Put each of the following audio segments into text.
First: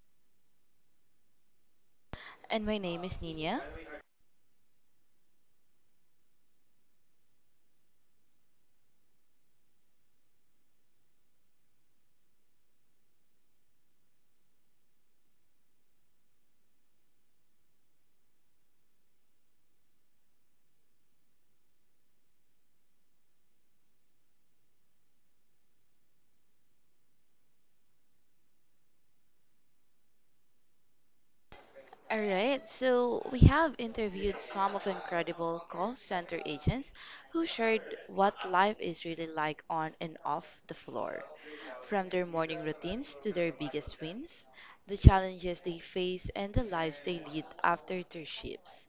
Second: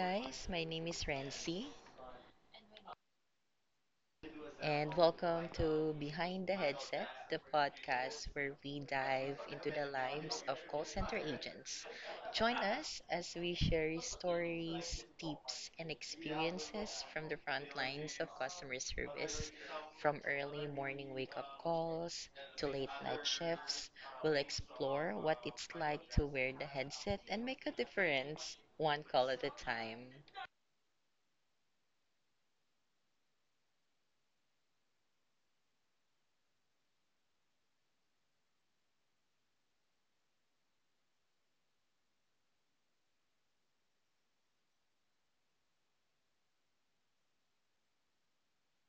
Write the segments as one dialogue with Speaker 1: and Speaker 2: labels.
Speaker 1: guys, my name is Rency
Speaker 2: And my name is Nina.
Speaker 1: and welcome to Behind the Headset, the podcast where we dive into the lives of call center agents. Join us as we share stories, tips, and experiences from the front lines of customer service. From early morning wake up calls to late night shifts, we'll explore what it's like to wear the headset and make a difference one call at a time.
Speaker 2: All right, so we have interviewed some of incredible call center agents who shared what life is really like on and off the floor. From their morning routines to their biggest wins, the challenges they face, and the lives they lead after their shifts.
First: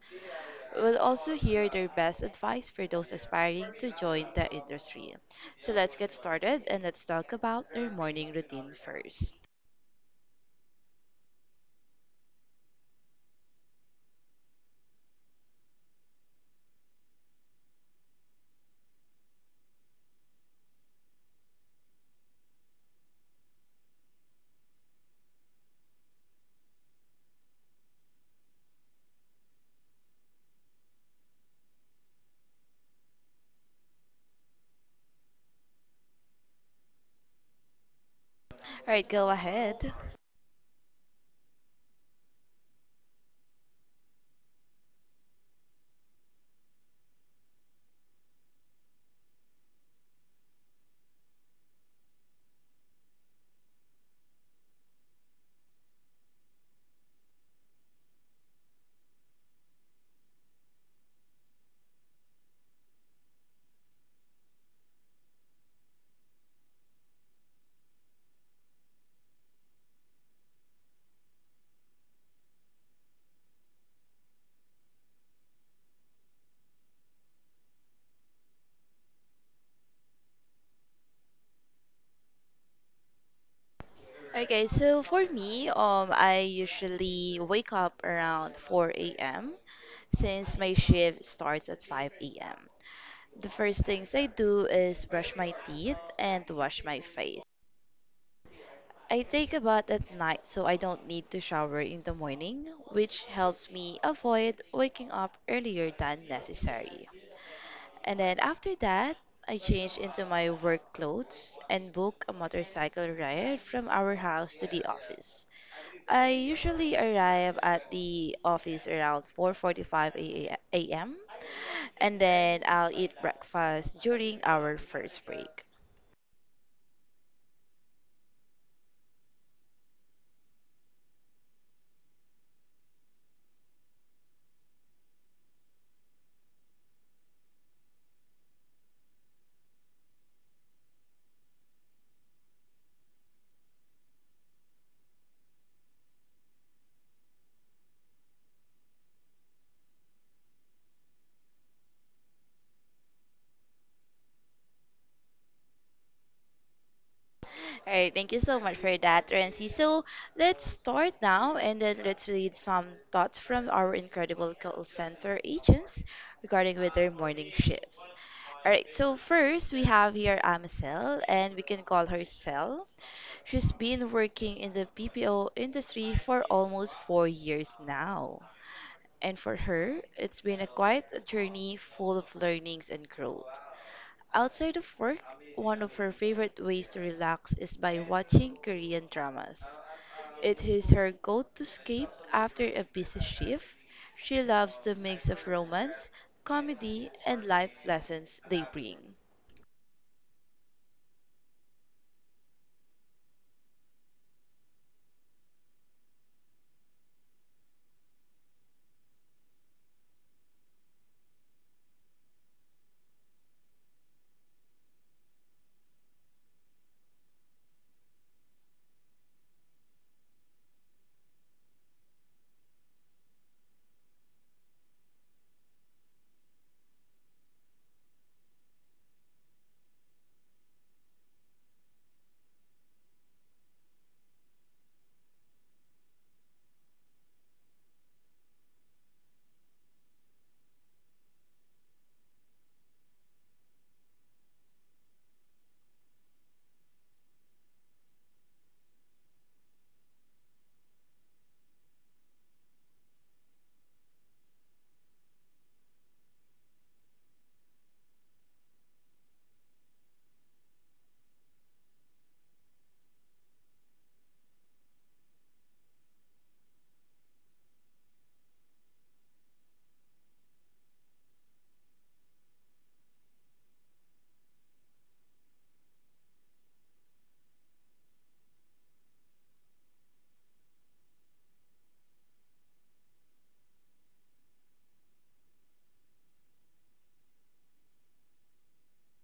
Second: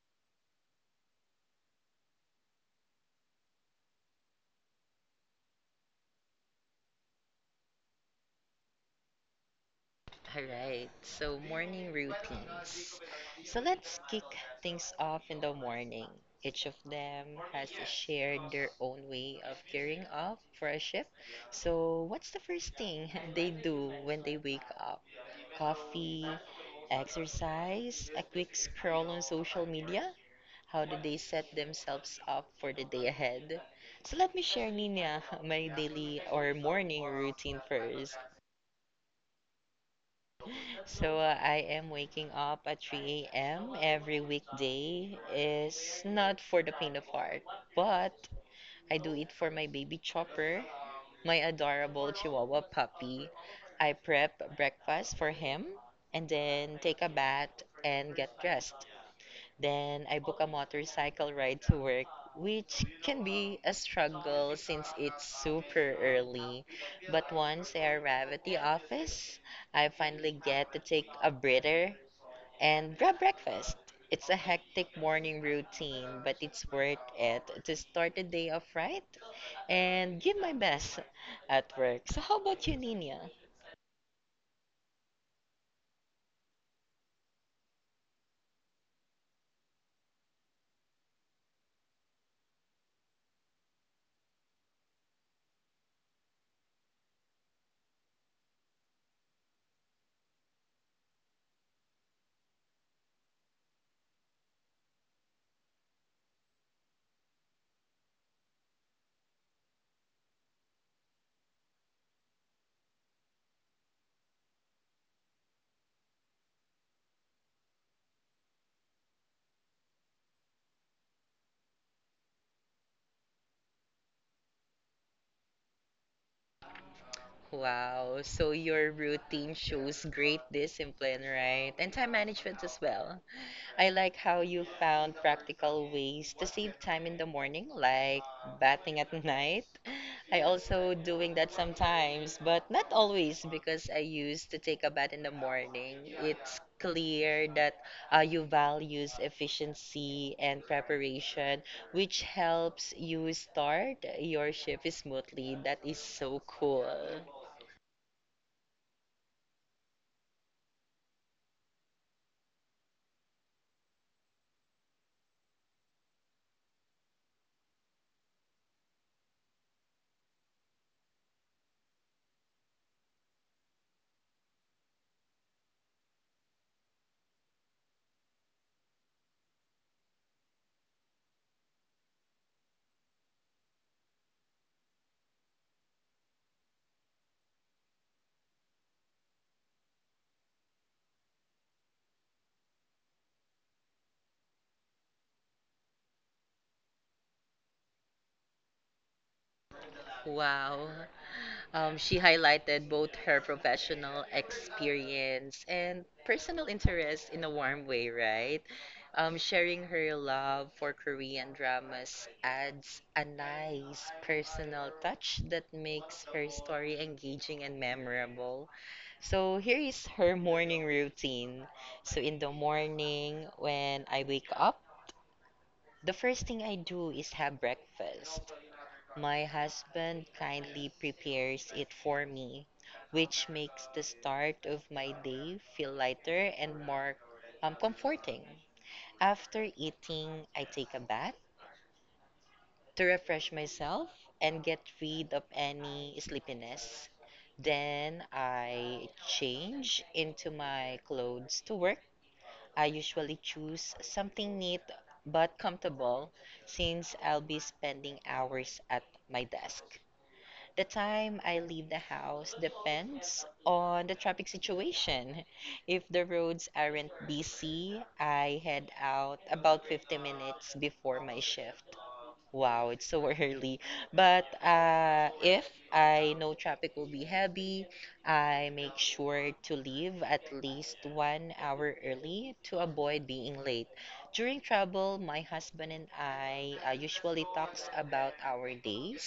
Speaker 2: We'll also hear their best advice for those aspiring to join the industry. So let's get started and let's talk about their morning routine first.
Speaker 1: All right, so morning routines. So let's kick things off in the morning. Each of them has shared their own way of gearing up for a shift. So, what's the first thing they do when they wake up? Coffee, exercise, a quick scroll on social media? How do they set themselves up for the day ahead? So, let me share, Nina, my daily or morning routine first.
Speaker 2: All right, go ahead.
Speaker 1: So I am waking up at 3 a.m. every weekday. Is not for the pain of heart, but I do it for my baby Chopper, my adorable Chihuahua puppy. I prep breakfast for him and then take a bath and get dressed. Then I book a motorcycle ride to work, which can be a struggle since it's super early. But once I arrive at the office, I finally get to take a breather and grab breakfast. It's a hectic morning routine, but it's worth it to start the day off right and give my best at work. So, how about you, Nina?
Speaker 2: Okay, so for me, I usually wake up around 4 a.m. since my shift starts at 5 a.m. The first things I do is brush my teeth and wash my face. I take a bath at night so I don't need to shower in the morning, which helps me avoid waking up earlier than necessary. And then after that, I change into my work clothes and book a motorcycle ride from our house to the office. I usually arrive at the office around 4:45 a.m. and then I'll eat breakfast during our first break.
Speaker 1: Wow. So your routine shows great discipline, right? And time management as well. I like how you found practical ways to save time in the morning, like bathing at night. I also doing that sometimes, but not always because I used to take a bath in the morning. It's clear that you values efficiency and preparation, which helps you start your shift smoothly. That is so cool.
Speaker 2: All right, thank you so much for that, Renzi. So let's start now and then let's read some thoughts from our incredible call center agents regarding with their morning shifts. All right, so first we have here Amsel, and we can call her Sel. She's been working in the BPO industry for almost 4 years now. And for her, it's been a quite a journey full of learnings and growth. Outside of work, one of her favorite ways to relax is by watching Korean dramas. It is her go to escape after a busy shift. She loves the mix of romance, comedy, and life lessons they bring.
Speaker 1: Wow. She highlighted both her professional experience and personal interest in a warm way, right? Sharing her love for Korean dramas adds a nice personal touch that makes her story engaging and memorable. So here is her morning routine. So in the morning, when I wake up, the first thing I do is have breakfast. My husband kindly prepares it for me, which makes the start of my day feel lighter and more comforting. After eating, I take a bath to refresh myself and get rid of any sleepiness. Then I change into my clothes to work. I usually choose something neat but comfortable since I'll be spending hours at my desk. The time I leave the house depends on the traffic situation. If the roads aren't busy, I head out about 50 minutes before my shift. Wow, it's so early. But if I know traffic will be heavy, I make sure to leave at least 1 hour early to avoid being late. During travel, my husband and I usually talks about our days,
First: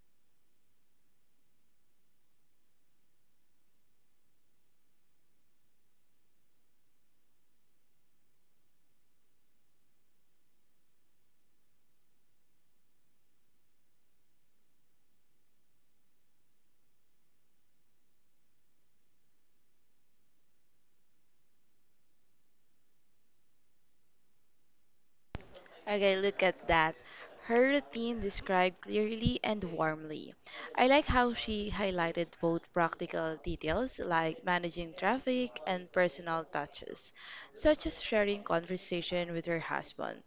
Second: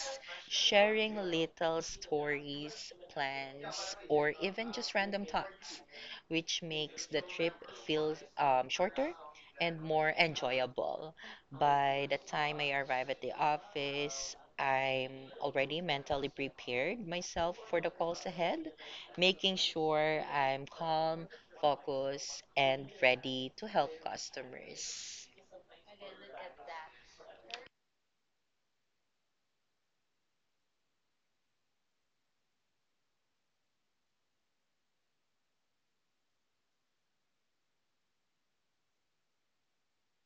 Speaker 1: sharing little stories, plans, or even just random thoughts, which makes the trip feel shorter and more enjoyable. By the time I arrive at the office, I'm already mentally prepared myself for the calls ahead, making sure I'm calm, focused, and ready to help customers.
Speaker 2: Okay, look at that. Her routine described clearly and warmly. I like how she highlighted both practical details like managing traffic and personal touches, such as sharing conversation with her husband.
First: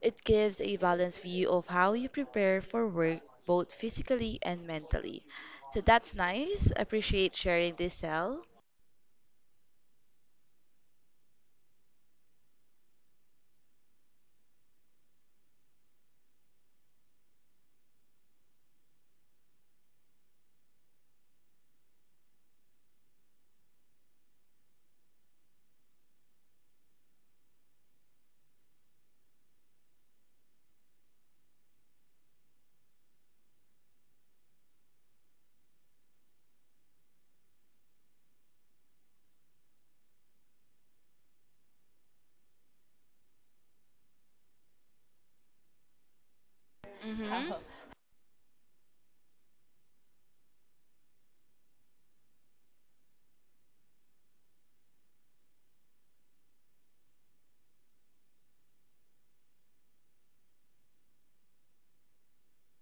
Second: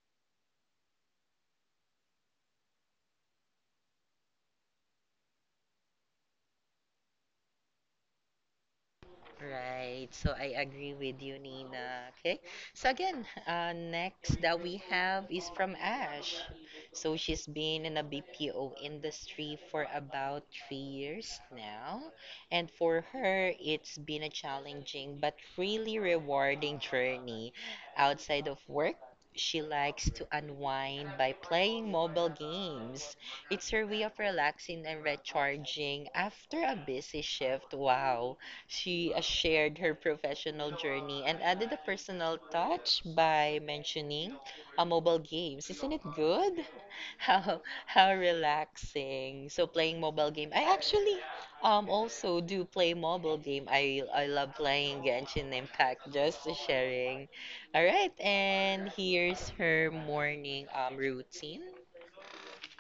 Speaker 2: It gives a balanced view of how you prepare for work both physically and mentally. So that's nice. Appreciate sharing this, Cell.
Speaker 1: Right. So I agree with you, Nina. Okay. So again, next that we have is from Ash. So she's been in a BPO industry for about 3 years now. And for her, it's been a challenging but really rewarding journey outside of work. She likes to unwind by playing mobile games. It's her way of relaxing and recharging after a busy shift. Wow. She shared her professional journey and added a personal touch by mentioning a mobile games. Isn't it good?
Speaker 2: Mm-hmm. Oh,
Speaker 1: How relaxing. So playing mobile game. I actually also do play mobile game. I love playing Genshin Impact just sharing. All right, and here's her morning routine.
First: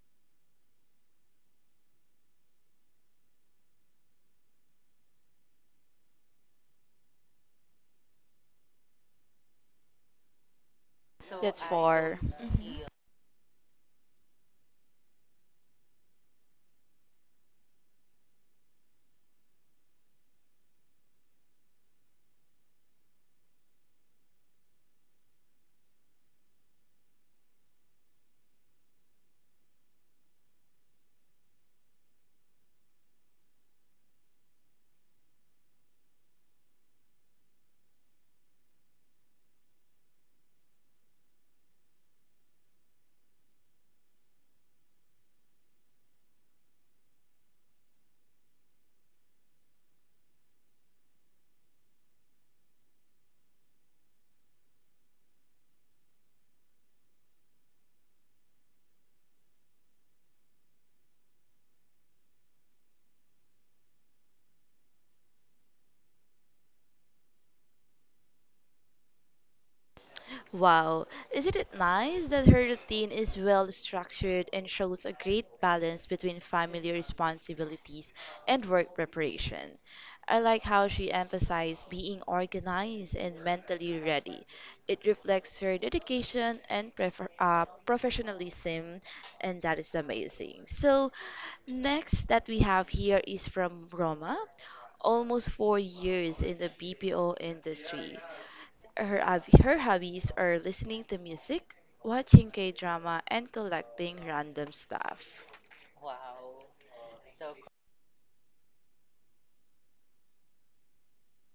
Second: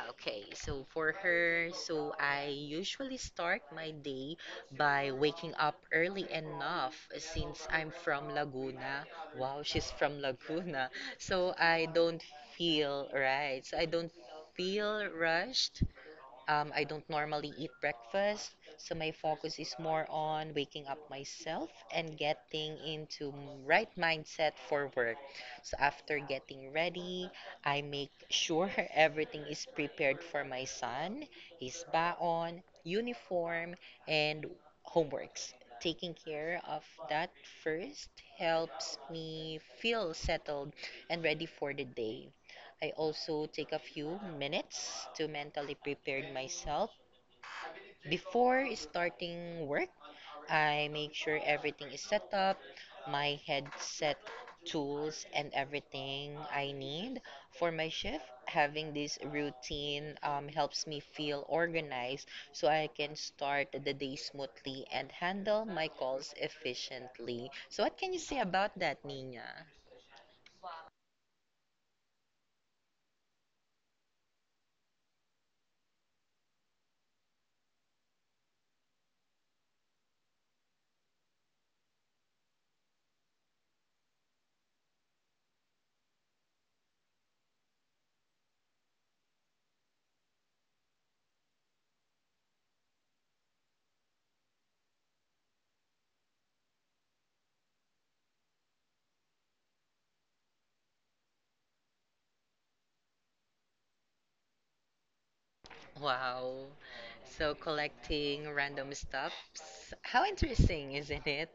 Speaker 1: Okay, so for her, so I usually start my day by waking up early enough since I'm from Laguna. Wow, she's from Laguna.
Speaker 2: so
Speaker 1: So
Speaker 2: that's
Speaker 1: I
Speaker 2: 4.
Speaker 1: don't
Speaker 2: Hmm.
Speaker 1: feel right. So I don't feel rushed I don't normally eat breakfast, so my focus is more on waking up myself and getting into right mindset for work. So after getting ready, I make sure everything is prepared for my son, his baon, uniform, and homeworks. Taking care of that first helps me feel settled and ready for the day. I also take a few minutes to mentally prepare myself. Before starting work, I make sure everything is set up, my headset, tools, and everything I need for my shift. Having this routine helps me feel organized so I can start the day smoothly and handle my calls efficiently. So, what can you say about that, Nina?
Speaker 2: Wow, isn't it nice that her routine is well structured and shows a great balance between family responsibilities and work preparation? I like how she emphasized being organized and mentally ready. It reflects her dedication and professionalism, and that is amazing. So, next that we have here is from Roma, almost 4 years in the BPO industry. Her hobbies are listening to music, watching K drama, and collecting random stuff. Wow.
Speaker 1: Wow. So
Speaker 2: So,
Speaker 1: collecting random stuffs. How interesting, isn't it?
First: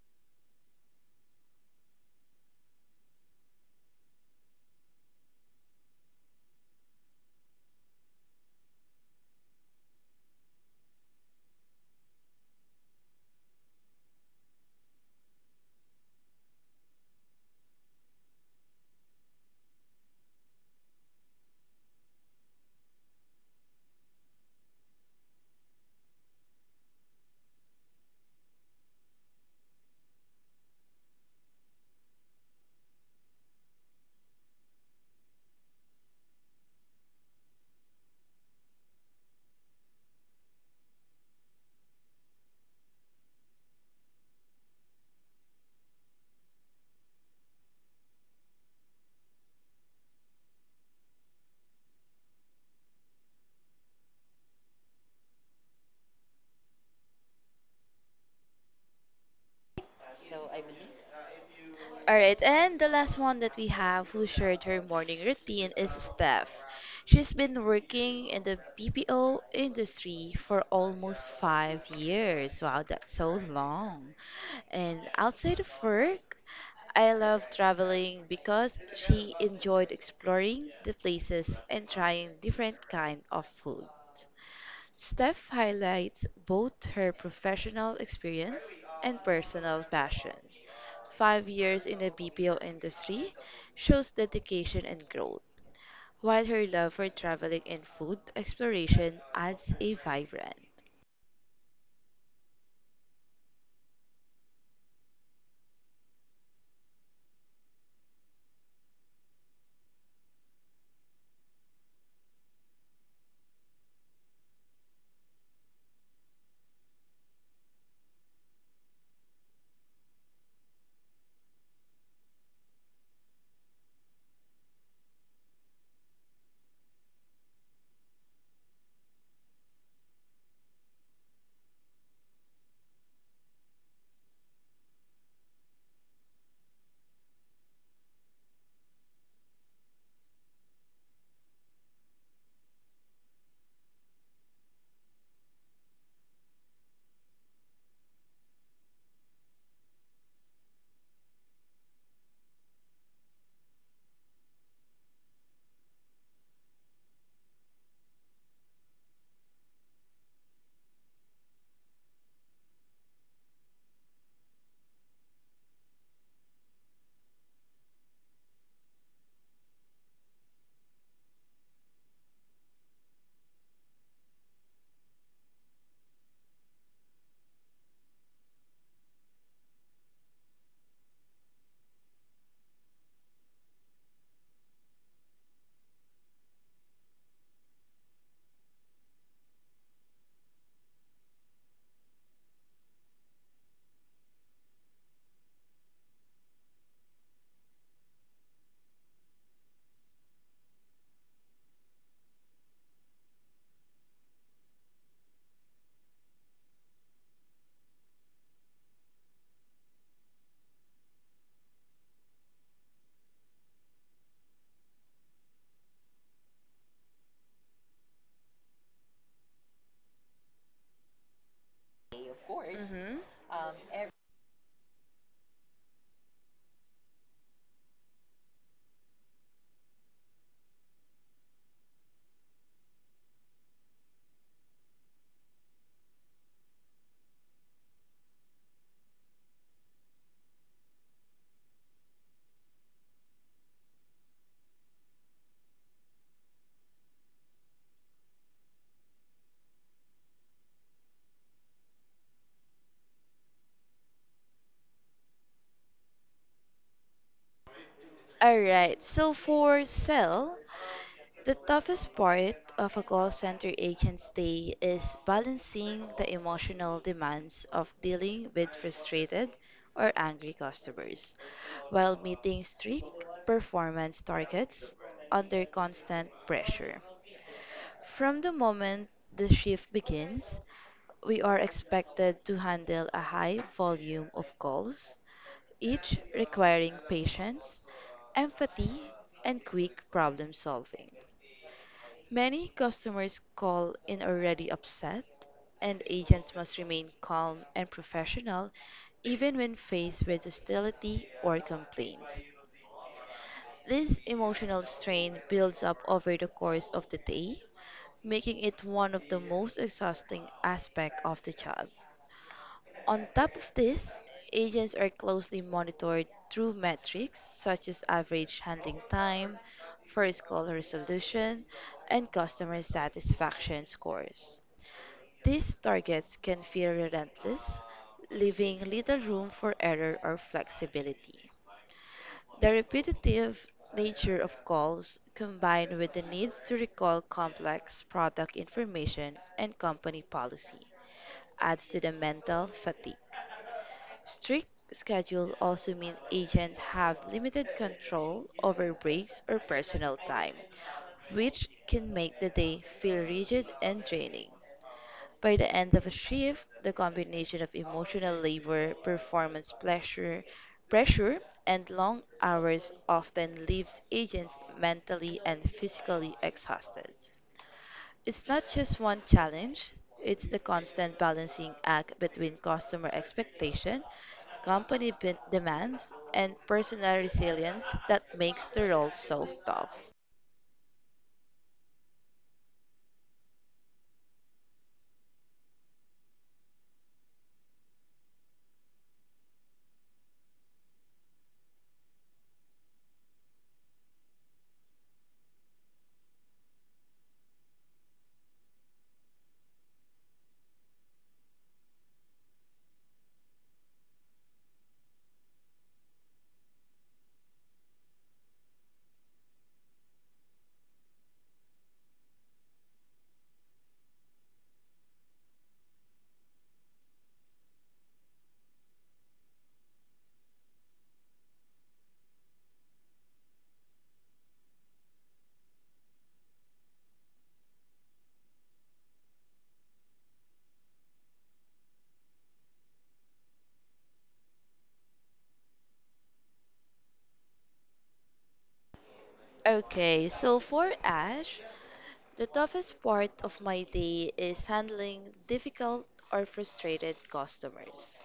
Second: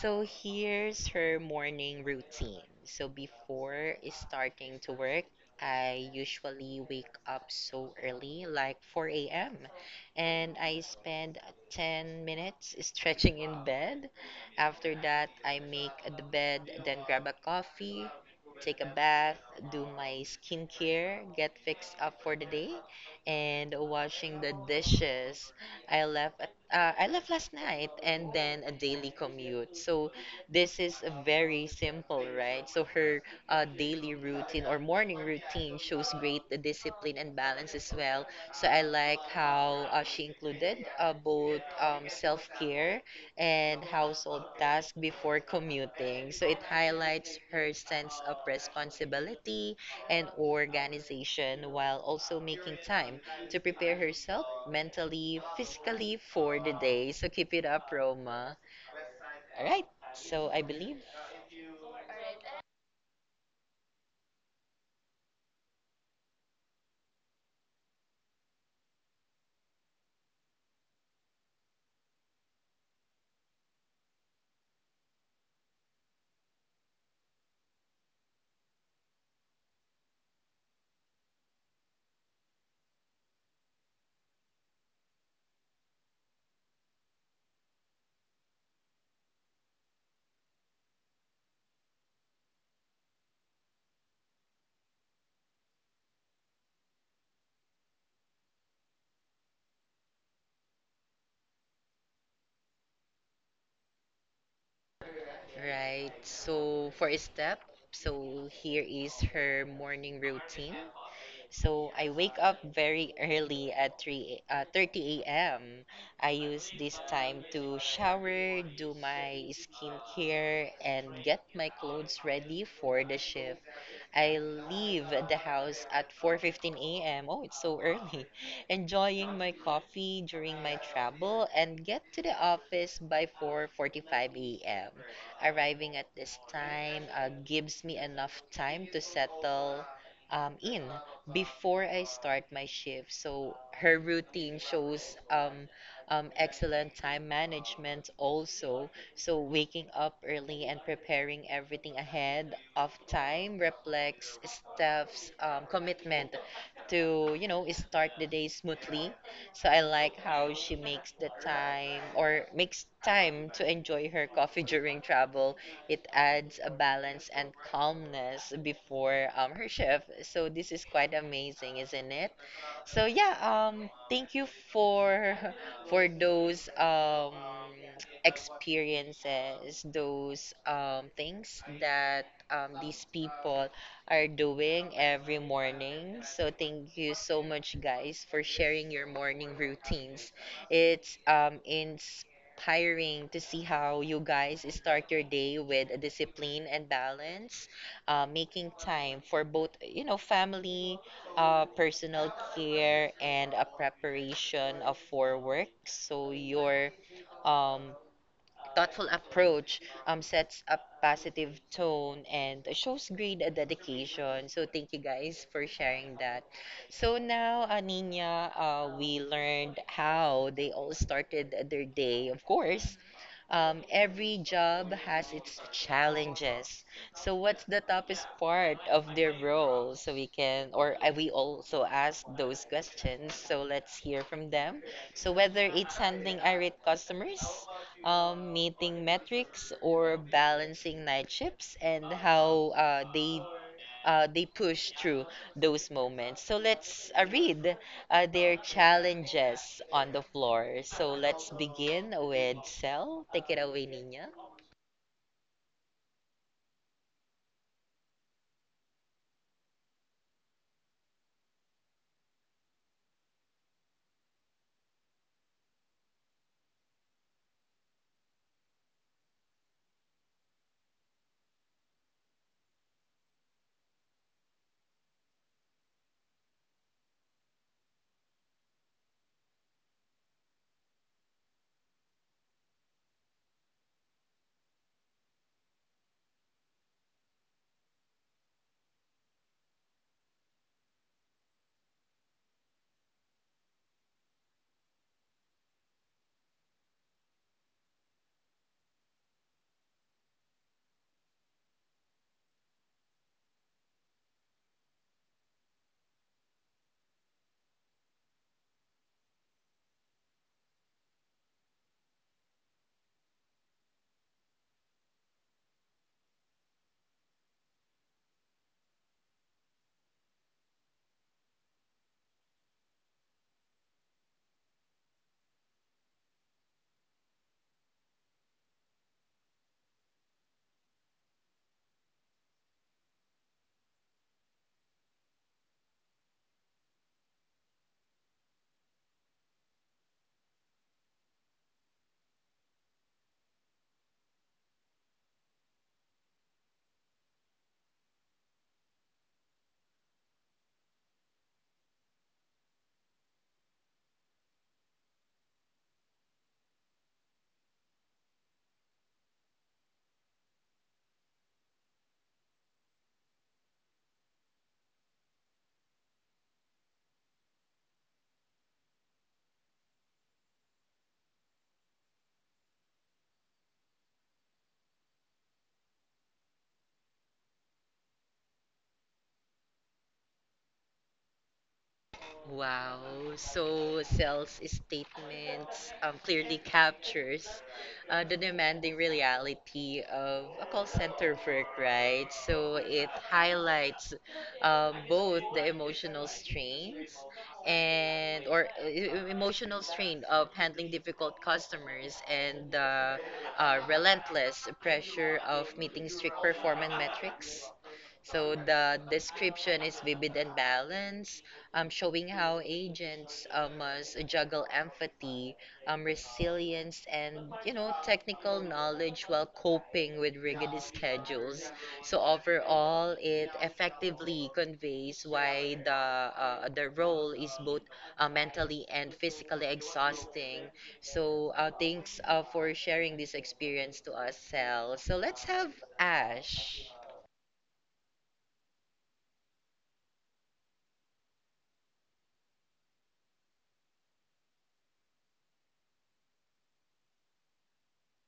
Speaker 1: So here's her morning routine. So before starting to work, I usually wake up so early, like 4 a.m., and I spend 10 minutes stretching in bed. After that, I make the bed, then grab a coffee, take a bath, do my skincare, get fixed up for the day, and washing the dishes. I left at, I left last night and then a daily commute. So this is very simple, right? So her daily routine or morning routine shows great discipline and balance as well. So I like how she included both self-care and household tasks before commuting. So it highlights her sense of responsibility and organization while also making time to prepare herself mentally, physically for the day. So keep it up, Roma. All right. So
Speaker 2: so I
Speaker 1: I
Speaker 2: believe.
Speaker 1: believe.
Speaker 2: All right, and the last one that we have who shared her morning routine is Steph. She's been working in the BPO industry for almost 5 years. Wow, that's so long. And outside of work, I love traveling because she enjoyed exploring the places and trying different kind of food. Steph highlights both her professional experience and personal passion. 5 years in the BPO industry shows dedication and growth, while her love for traveling and food exploration adds a vibrant.
Speaker 1: Right. So for a step, so here is her morning routine. So I wake up very early at 30 a.m. I use this time to shower, do my skincare, and get my clothes ready for the shift. I leave the house at 4:15 a.m. Oh, it's so early. Enjoying my coffee during my travel and get to the office by 4:45 a.m. Arriving at this time gives me enough time to settle in before I start my shift. So her routine shows excellent time management also. So waking up early and preparing everything ahead of time reflects staff's commitment to, you know, start the day smoothly. So I like how she makes the time or makes time to enjoy her coffee during travel. It adds a balance and calmness before her shift. So this is quite amazing, isn't it? So yeah, thank you for for those experiences, those things that these people are doing every morning. So thank you so much, guys, for sharing your morning routines. It's inspiring to see how you guys start your day with discipline and balance, making time for both, you know, family, personal care, and a preparation of for work. So your um, Thoughtful approach sets a positive tone and shows great dedication. So thank you guys for sharing that. So now, Nina, we learned how they all started their day.
Speaker 2: Of
Speaker 1: Of
Speaker 2: course.
Speaker 1: course,
Speaker 2: Mhm.
Speaker 1: every job has its challenges. So, what's the toughest part of their role? So we can, or we also ask those questions. So let's hear from them. So whether it's handling irate customers, meeting metrics, or balancing night shifts, and how they push through those moments. So let's read their challenges on the floor. So let's begin with Cell. Take it away, Nina.
Speaker 2: All right, so for Sel, the toughest part of a call center agent's day is balancing the emotional demands of dealing with frustrated or angry customers while meeting strict performance targets under constant pressure. From the moment the shift begins, we are expected to handle a high volume of calls, each requiring patience, empathy, and quick problem solving. Many customers call in already upset, and agents must remain calm and professional even when faced with hostility or complaints. This emotional strain builds up over the course of the day, making it one of the most exhausting aspects of the job. On top of this, agents are closely monitored through metrics such as average handling time, first call resolution, and customer satisfaction scores. These targets can feel relentless, leaving little room for error or flexibility. The repetitive nature of calls, combined with the needs to recall complex product information and company policy, adds to the mental fatigue. Strict schedules also mean agents have limited control over breaks or personal time, which can make the day feel rigid and draining. By the end of a shift, the combination of emotional labor, performance pressure, and long hours often leaves agents mentally and physically exhausted. It's not just one challenge, it's the constant balancing act between customer expectation, demands, and personal resilience that makes the role so tough.
Speaker 1: Wow. So Cell's statements clearly captures the demanding reality of a call center work, right? So it highlights both the emotional strains and or emotional strain of handling difficult customers and the relentless pressure of meeting strict performance metrics. So the description is vivid and balanced, showing how agents must juggle empathy, resilience, and you know technical knowledge while coping with rigid schedules. So overall, it effectively conveys why the role is both mentally and physically exhausting. So thanks for sharing this experience to us, Sel. So let's have Ash.
Speaker 2: Okay, so for Ash, the toughest part of my day is handling difficult or frustrated customers.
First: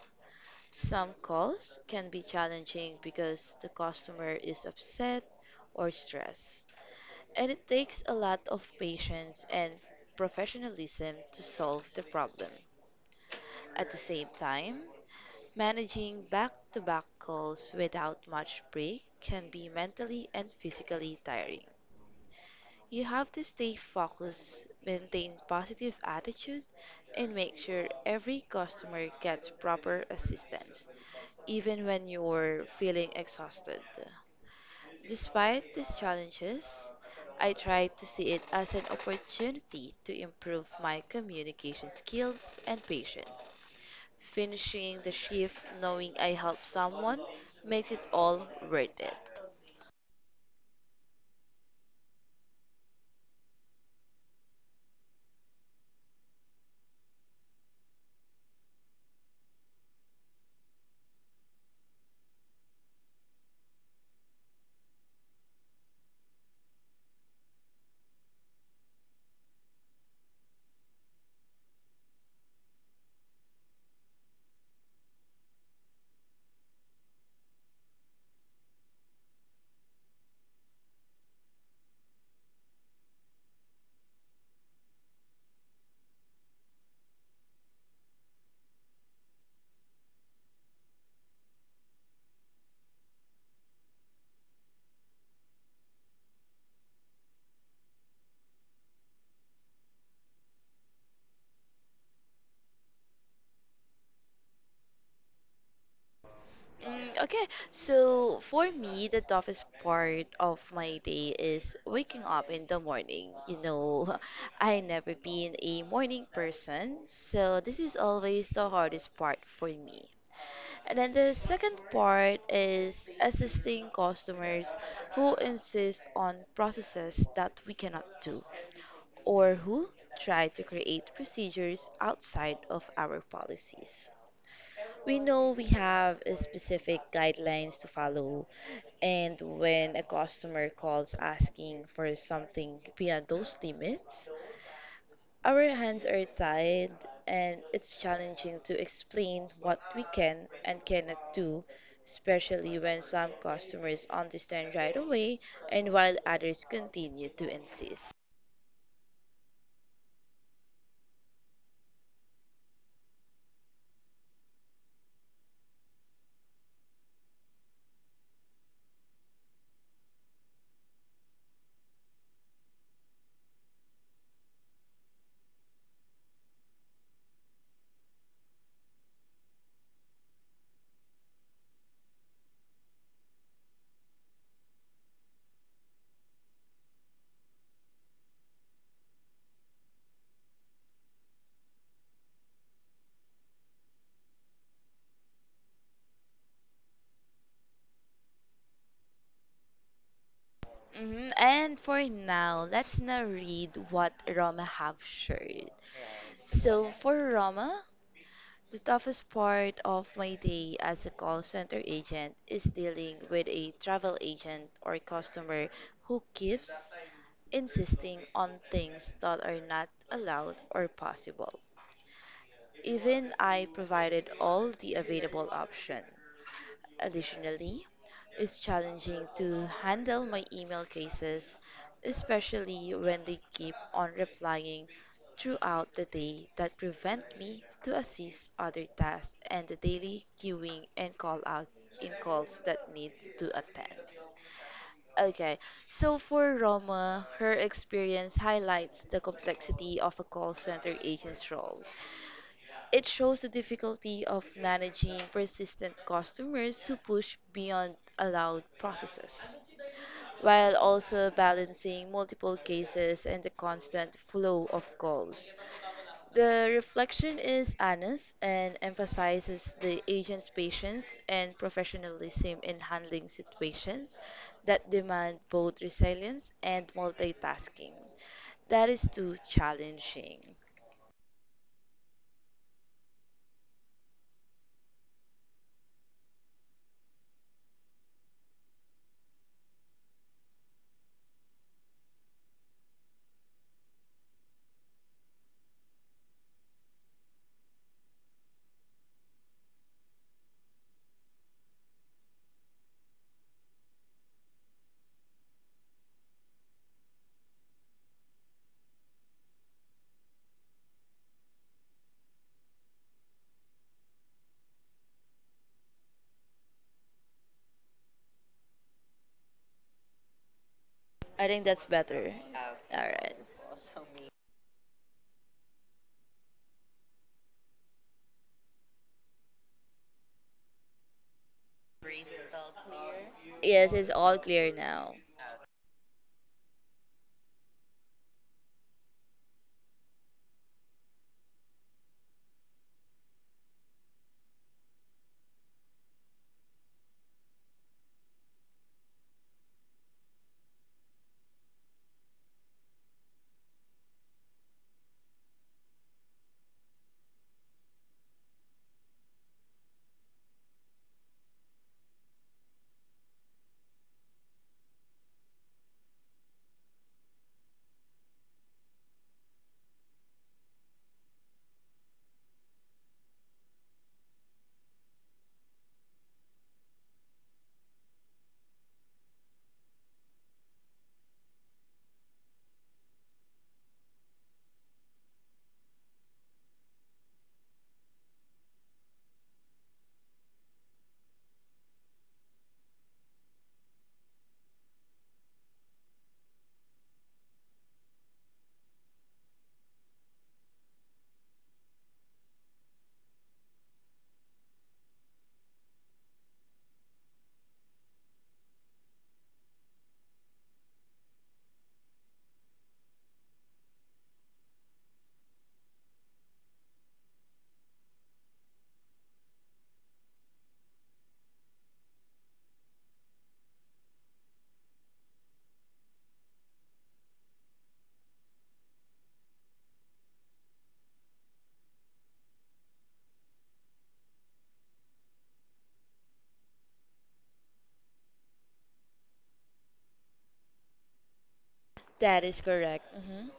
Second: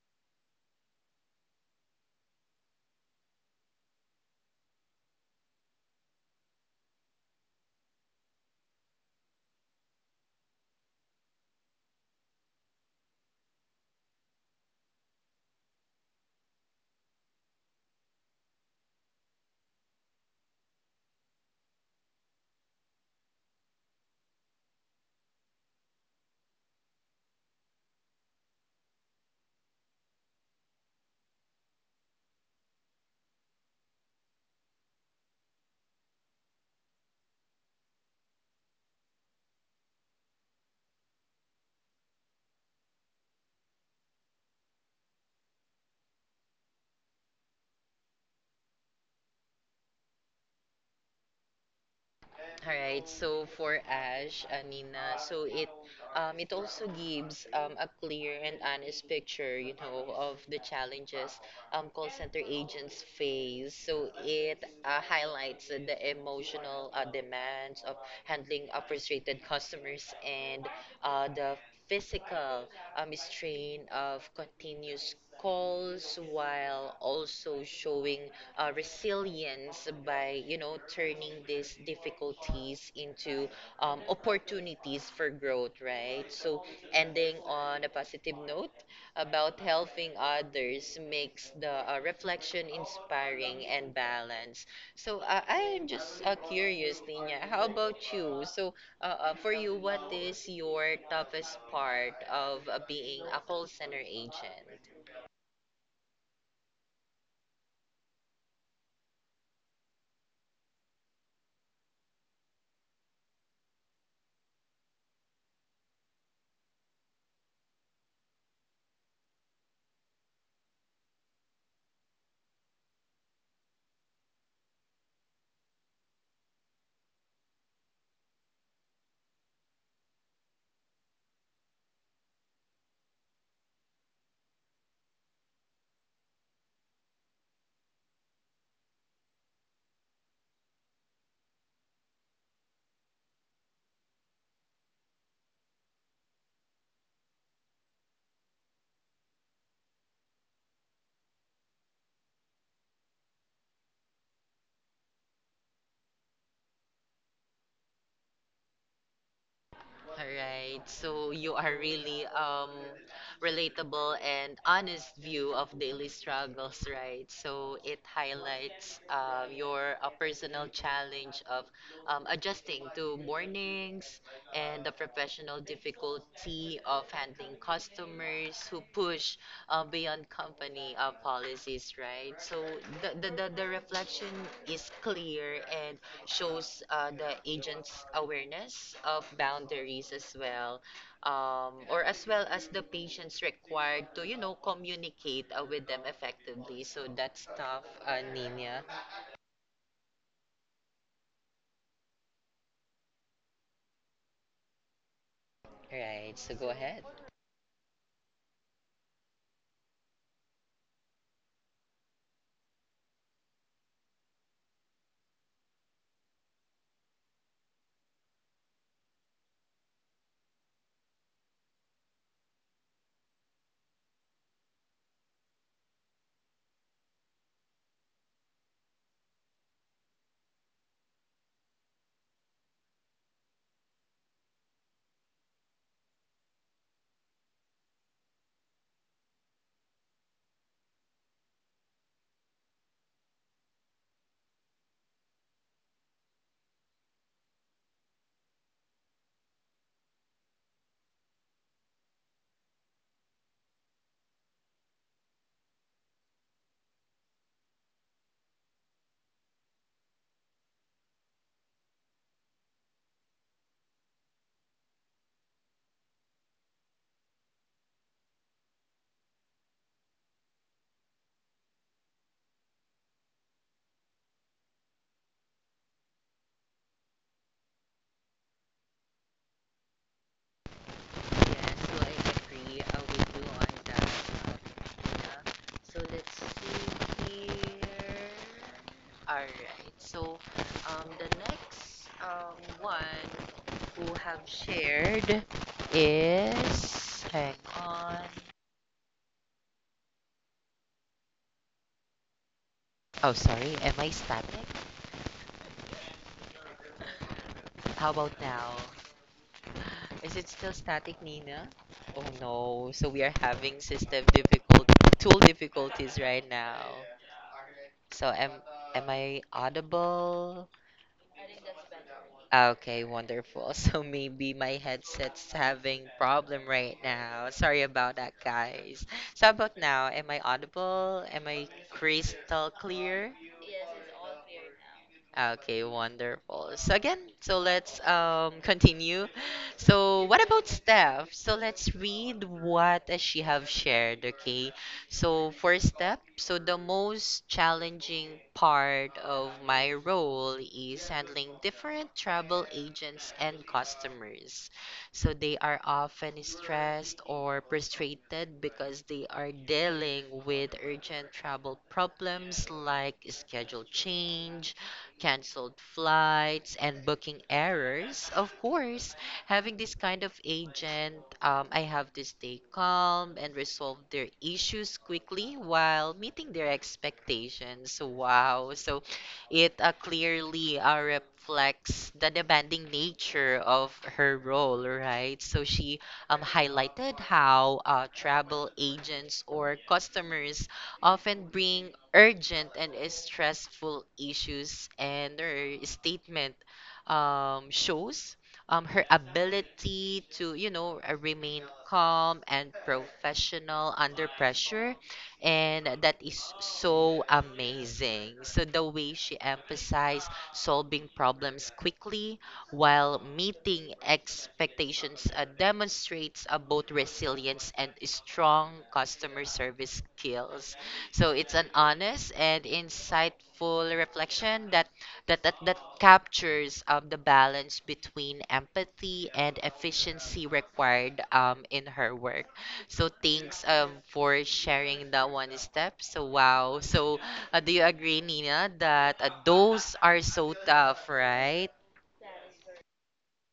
Speaker 2: Some calls can be challenging because the customer is upset or stressed, and it takes a lot of patience and professionalism to solve the problem. At the same time, managing back to back calls without much break can be mentally and physically tiring. You have to stay focused, maintain positive attitude, and make sure every customer gets proper assistance, even when you're feeling exhausted. Despite these challenges, I try to see it as an opportunity to improve my communication skills and patience. Finishing the shift knowing I helped someone makes it all worth it.
Speaker 1: All right. So for Ash, Nina, so it also gives a clear and honest picture, you know, of the challenges call center agents face. So it highlights the emotional demands of handling frustrated customers and the physical strain of continuous calls while also showing resilience by you know turning these difficulties into opportunities for growth, right? So ending on a positive note about helping others makes the reflection inspiring and balanced. So I am just curious, Tina, how about you? So for you, what is your toughest part of being a call center agent?
Speaker 2: Okay, so for me, the toughest part of my day is waking up in the morning. You know, I never been a morning person, so this is always the hardest part for me. And then the second part is assisting customers who insist on processes that we cannot do or who try to create procedures outside of our policies. We know we have a specific guidelines to follow and when a customer calls asking for something beyond those limits, our hands are tied, and it's challenging to explain what we can and cannot do, especially when some customers understand right away and while others continue to insist.
Speaker 1: All right. So you are really relatable and honest view of daily struggles, right? So it highlights your personal challenge of adjusting to mornings and the professional difficulty of handling customers who push beyond company policies, right? So the reflection is clear and shows the agent's awareness of boundaries as well, or as well as the patient's required to, you know, communicate with them effectively. So that's tough, Nina.
Speaker 2: Mhm. And for now, let's now read what Roma have shared.
Speaker 1: Right, so go
Speaker 2: So
Speaker 1: ahead.
Speaker 2: for Roma, the toughest part of my day as a call center agent is dealing with a travel agent or customer who keeps insisting on things that are not allowed or possible. Even I provided all the available options. Additionally, it's challenging to handle my email cases, especially when they keep on replying throughout the day that prevent me to assist other tasks and the daily queuing and call outs in calls that need to attend. Okay, so for Roma, her experience highlights the complexity of a call center agent's role. It shows the difficulty of managing persistent customers who push beyond allowed processes, while also balancing multiple cases and the constant flow of calls. The reflection is honest and emphasizes the agent's patience and professionalism in handling situations that demand both resilience and multitasking. That is too challenging.
Speaker 1: Yes, so I agree. With you on that, so let's see here. All right. So the next one who have shared is. Hang on. Oh, sorry. Am I static? How about now? Is it still static, Nina? Oh no. So we are having system difficult tool difficulties right now. So am I audible?
Speaker 2: I think that's better.
Speaker 1: Ah, okay,
Speaker 2: Alright.
Speaker 1: wonderful. So maybe my headset's having problem right now. Sorry about that, guys. So how about now? Am I audible? Am I crystal clear?
Speaker 2: Yes, it's all clear now.
Speaker 1: Okay, wonderful. So again, so let's continue. So what about Steph? So let's read what she have shared, okay? So for Steph, so the most challenging part of my role is handling different travel agents and customers. So they are often stressed or frustrated because they are dealing with urgent travel problems like schedule change, canceled flights, and booking errors. Of course, having this kind of agent, I have to stay calm and resolve their issues quickly while meeting their expectations. Wow. So it clearly reflects the demanding nature of her role, right? So she highlighted how travel agents or customers often bring urgent and stressful issues, and her statement shows her ability to, you know, remain calm and professional under pressure, and that is so amazing. So the way she emphasized solving problems quickly while meeting expectations demonstrates both resilience and strong customer service skills. So it's an honest and insightful reflection that that captures the balance between empathy and efficiency required in her work. So thanks for sharing that one step. So wow. So do you agree, Nina, that those are so tough, right?
Speaker 2: That is correct. Hmm.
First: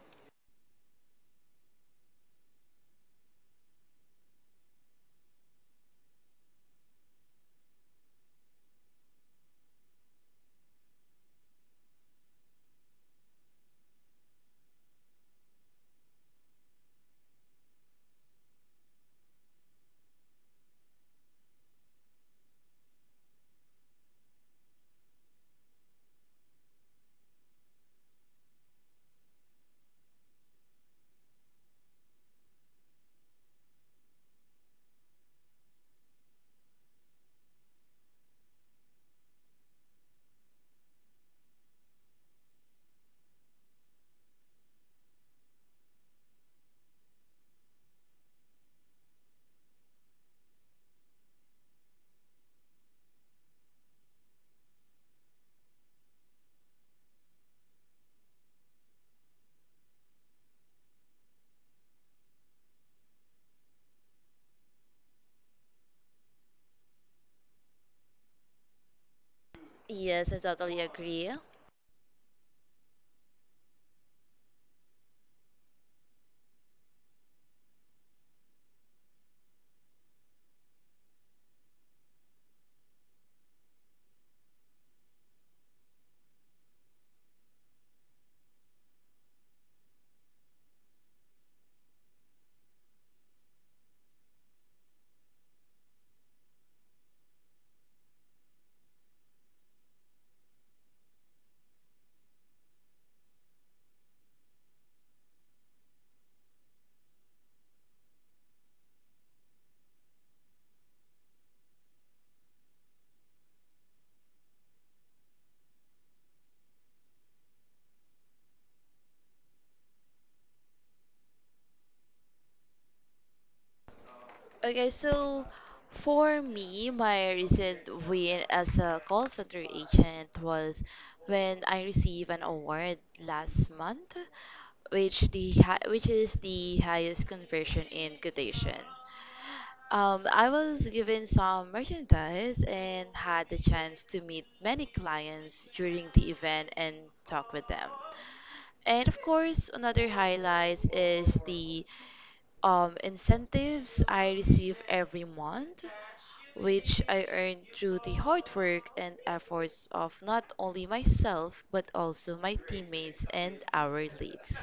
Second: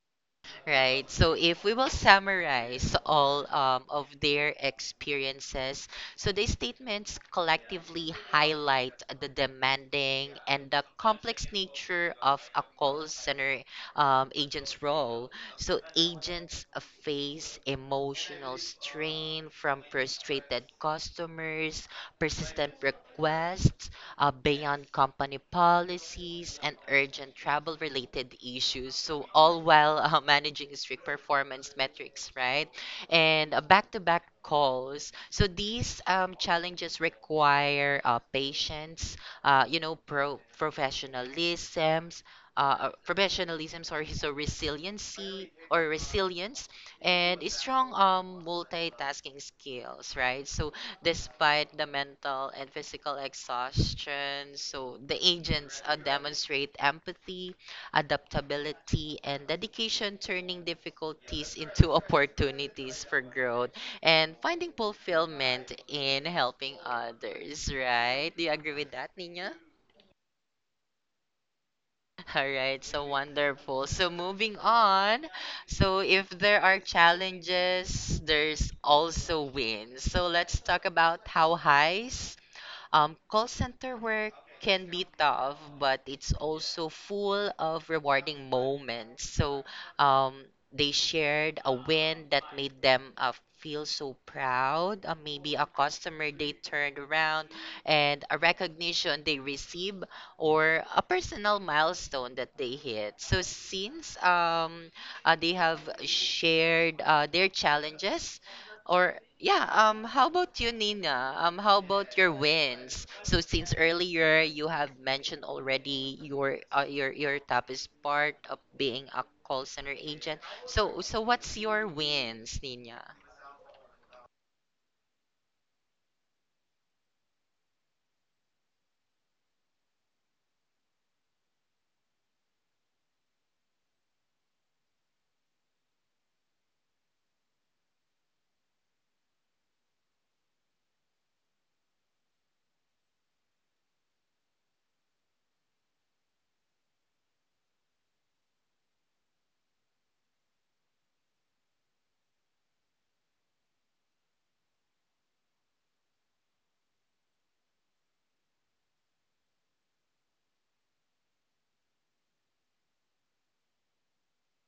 Speaker 1: Right. So if we will summarize all of their experiences, so these statements collectively highlight the demanding and the complex nature of a call center agent's role. So agents face emotional strain from frustrated customers, persistent requests, beyond company policies and urgent travel related issues. So, all while managing strict performance metrics, right? And back to back calls. So, these challenges require patience, you know, professionalisms. Professionalism, sorry, so resiliency or resilience and strong multitasking skills, right? So despite the mental and physical exhaustion, so the agents demonstrate empathy, adaptability, and dedication, turning difficulties into opportunities for growth and finding fulfillment in helping others, right? Do you agree with that, Nina?
Speaker 2: Yes, I totally agree.
Speaker 1: All right, so wonderful. So moving on, so if there are challenges, there's also wins. So let's talk about how highs call center work can be tough, but it's also full of rewarding moments. So um, they shared a win that made them feel so proud. Maybe a customer they turned around and a recognition they receive or a personal milestone that they hit. So since they have shared their challenges, or yeah, how about you, Nina? How about your wins? So since earlier you have mentioned already your your top is part of being a call center agent. So so what's your wins, Nina?
Speaker 2: Okay, so for me, my recent win as a call center agent was when I received an award last month, which is the highest conversion in quotation. I was given some merchandise and had the chance to meet many clients during the event and talk with them. And of course, another highlight is the incentives I receive every month, which I earn through the hard work and efforts of not only myself but also my teammates and our leads.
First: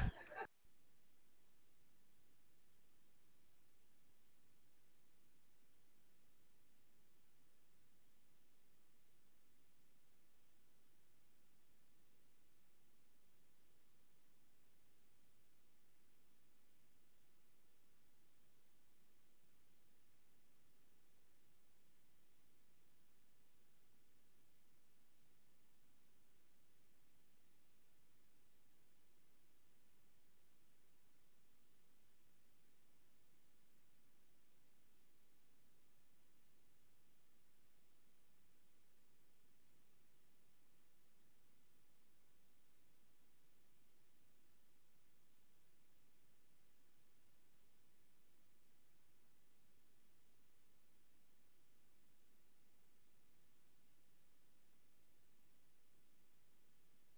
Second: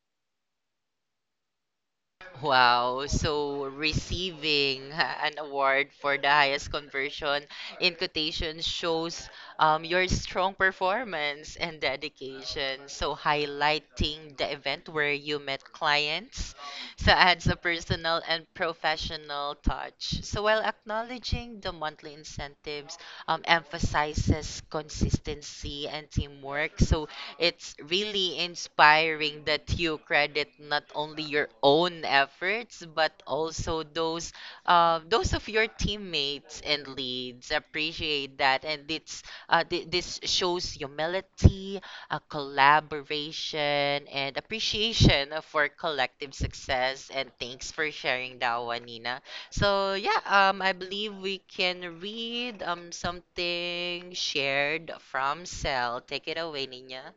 Speaker 1: Wow, so receiving an award for the highest conversion in quotation shows your strong performance and dedication. So highlighting the event where you met clients, so adds a personal and professional touch. So while acknowledging the monthly incentives, emphasizes consistency and teamwork. So it's really inspiring that you credit not only your own efforts but also those of your teammates and leads. Appreciate that, and it's this shows humility, collaboration, and appreciation for collective success. And thanks for sharing that one, Nina. So yeah, I believe we can read something shared from Cell. Take it away, Nina.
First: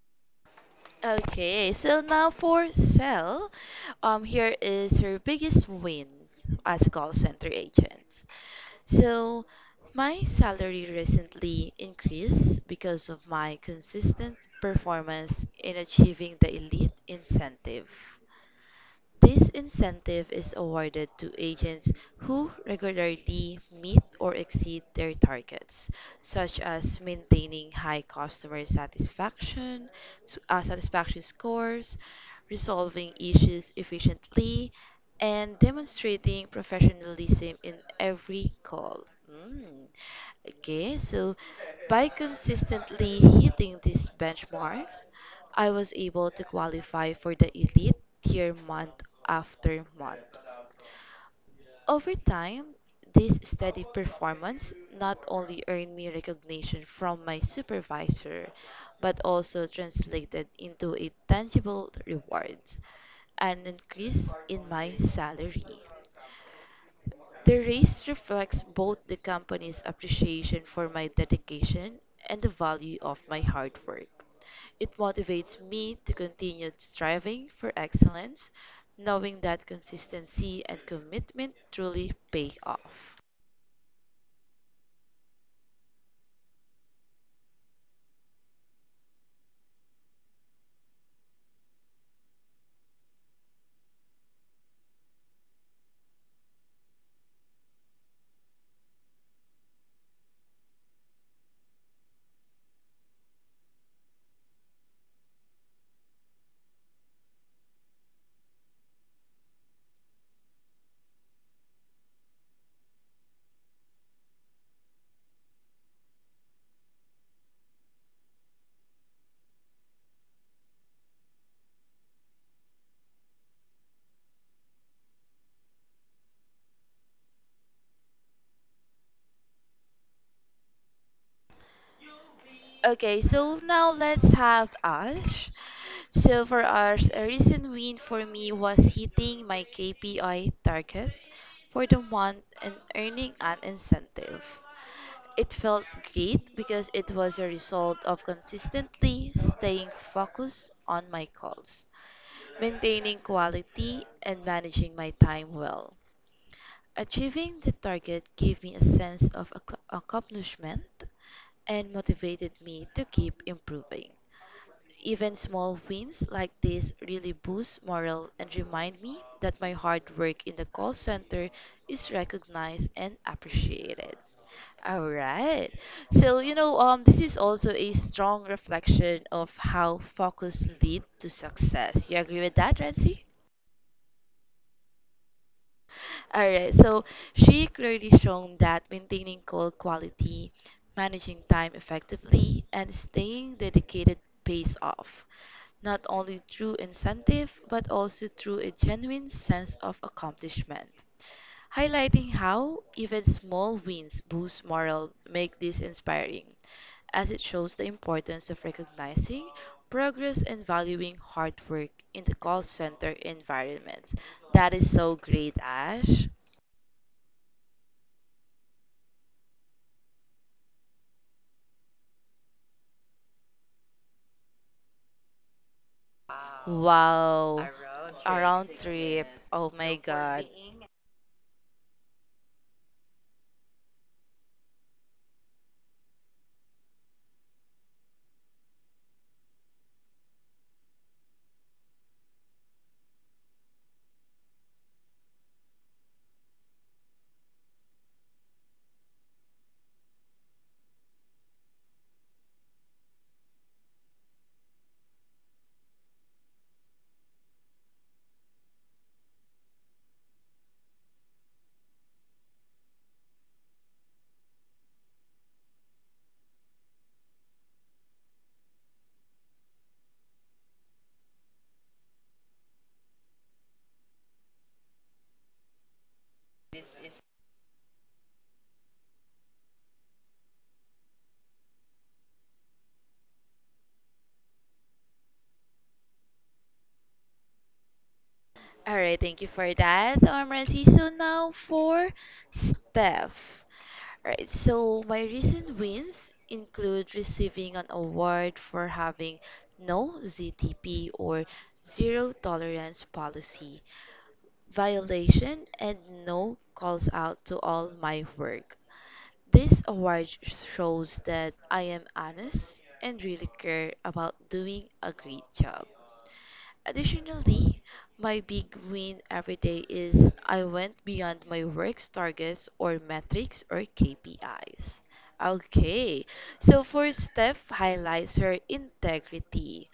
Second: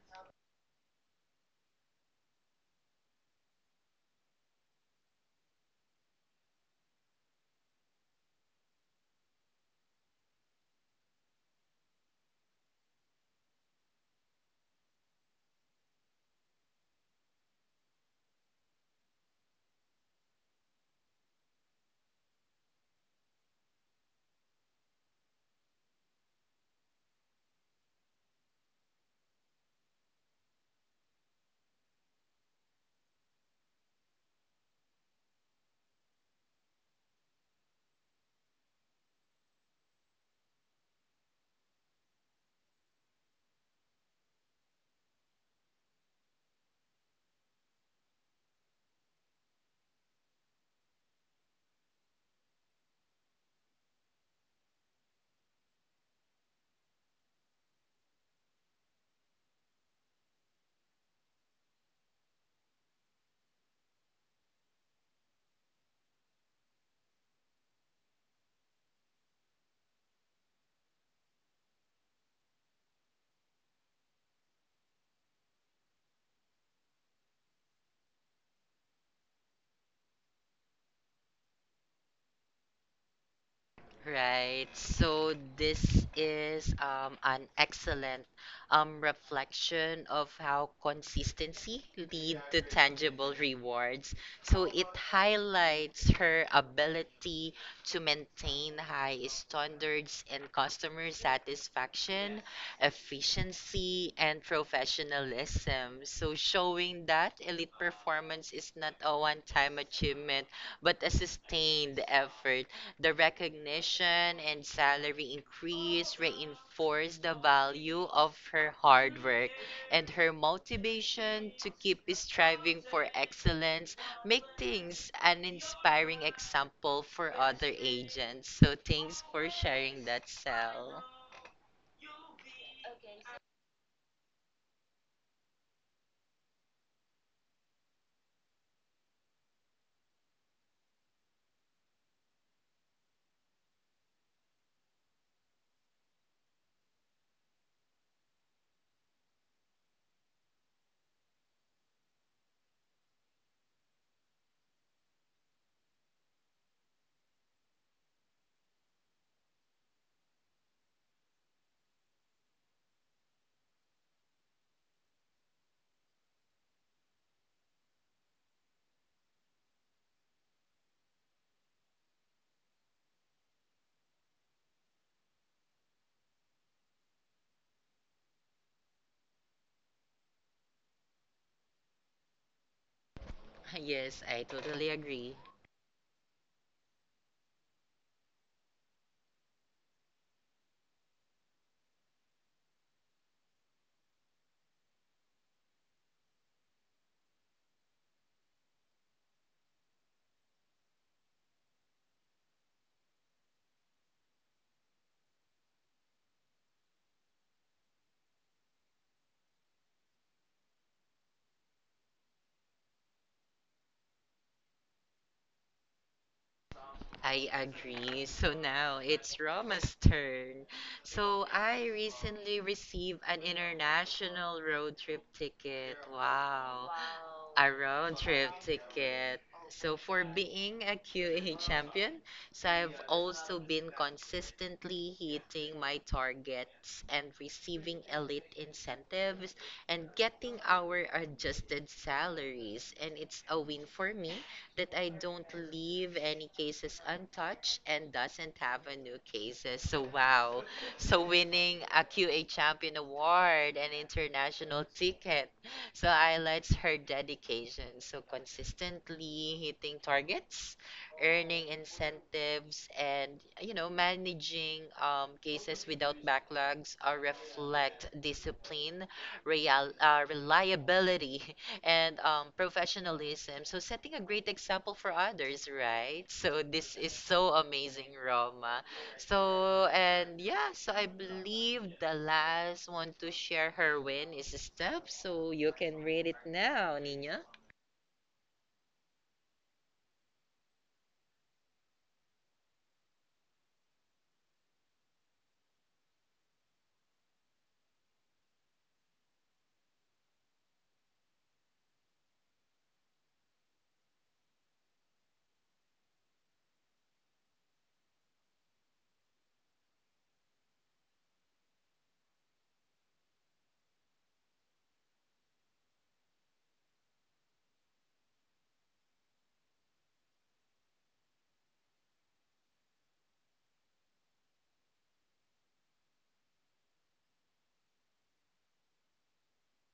Speaker 2: Okay, so now for Sel, here is her biggest win as a call center agent. So, my salary recently increased because of my consistent performance in achieving the elite incentive. This incentive is awarded to agents who regularly meet or exceed their targets, such as maintaining high customer satisfaction, satisfaction scores, resolving issues efficiently, and demonstrating professionalism in every call. Mm. Okay, so by consistently hitting these benchmarks, I was able to qualify for the elite tier month after month. Over time, this steady performance not only earned me recognition from my supervisor, but also translated into a tangible reward, an increase in my salary. The raise reflects both the company's appreciation for my dedication and the value of my hard work. It motivates me to continue striving for excellence, knowing that consistency and commitment truly pay off.
Speaker 1: Right. So this is an excellent reflection of how consistency lead to tangible rewards. So it highlights her ability to maintain high standards in customer satisfaction, efficiency, and professionalism. So showing that elite performance is not a one-time achievement, but a sustained effort, the recognition and salary increase reinforced the value of her hard work, and her motivation to keep striving for excellence make things an inspiring example for other agents. So thanks for sharing that, Sal.
Speaker 2: Okay, so now let's have Ash. So for Ash, a recent win for me was hitting my KPI target for the month and earning an incentive. It felt great because it was a result of consistently staying focused on my calls, maintaining quality, and managing my time well. Achieving the target gave me a sense of accomplishment and motivated me to keep improving. Even small wins like this really boost morale and remind me that my hard work in the call center is recognized and appreciated. All right. So, you know, this is also a strong reflection of how focus lead to success. You agree with that, Renzi?
Speaker 1: Yes, I totally agree.
Speaker 2: All right, so she clearly shown that maintaining call quality, managing time effectively, and staying dedicated pays off, not only through incentive, but also through a genuine sense of accomplishment highlighting how even small wins boost morale make this inspiring, as it shows the importance of recognizing progress and valuing hard work in the call center environments. That is so great, Ash.
Speaker 1: I agree. So now it's Roma's turn. So I recently received an international road trip ticket. Wow.
Speaker 2: Wow.
Speaker 1: A road
Speaker 2: A
Speaker 1: trip
Speaker 2: round trip.
Speaker 1: ticket.
Speaker 2: Oh
Speaker 1: So
Speaker 2: my
Speaker 1: for
Speaker 2: god.
Speaker 1: being a QA champion, so I've also been consistently hitting my targets and receiving elite incentives and getting our adjusted salaries and it's a win for me that I don't leave any cases untouched and doesn't have a new cases. So wow. So winning a QA Champion Award and international ticket. So highlights her dedication. So consistently hitting targets, earning incentives and you know managing cases without backlogs reflect discipline, reliability and professionalism. So setting a great example for others, right? So this is so amazing, Roma. So and yeah, so I believe the last one to share her win is Steph. So you can read it now, Nina.
Speaker 2: Alright, thank you for that, Omrancy. So now for Steph. Right, so my recent wins include receiving an award for having no ZTP or zero tolerance policy violation and no calls out to all my work. This award shows that I am honest and really care about doing a great job. Additionally, my big win every day is I went beyond my work's targets or metrics or KPIs. Okay, so for Steph highlights her integrity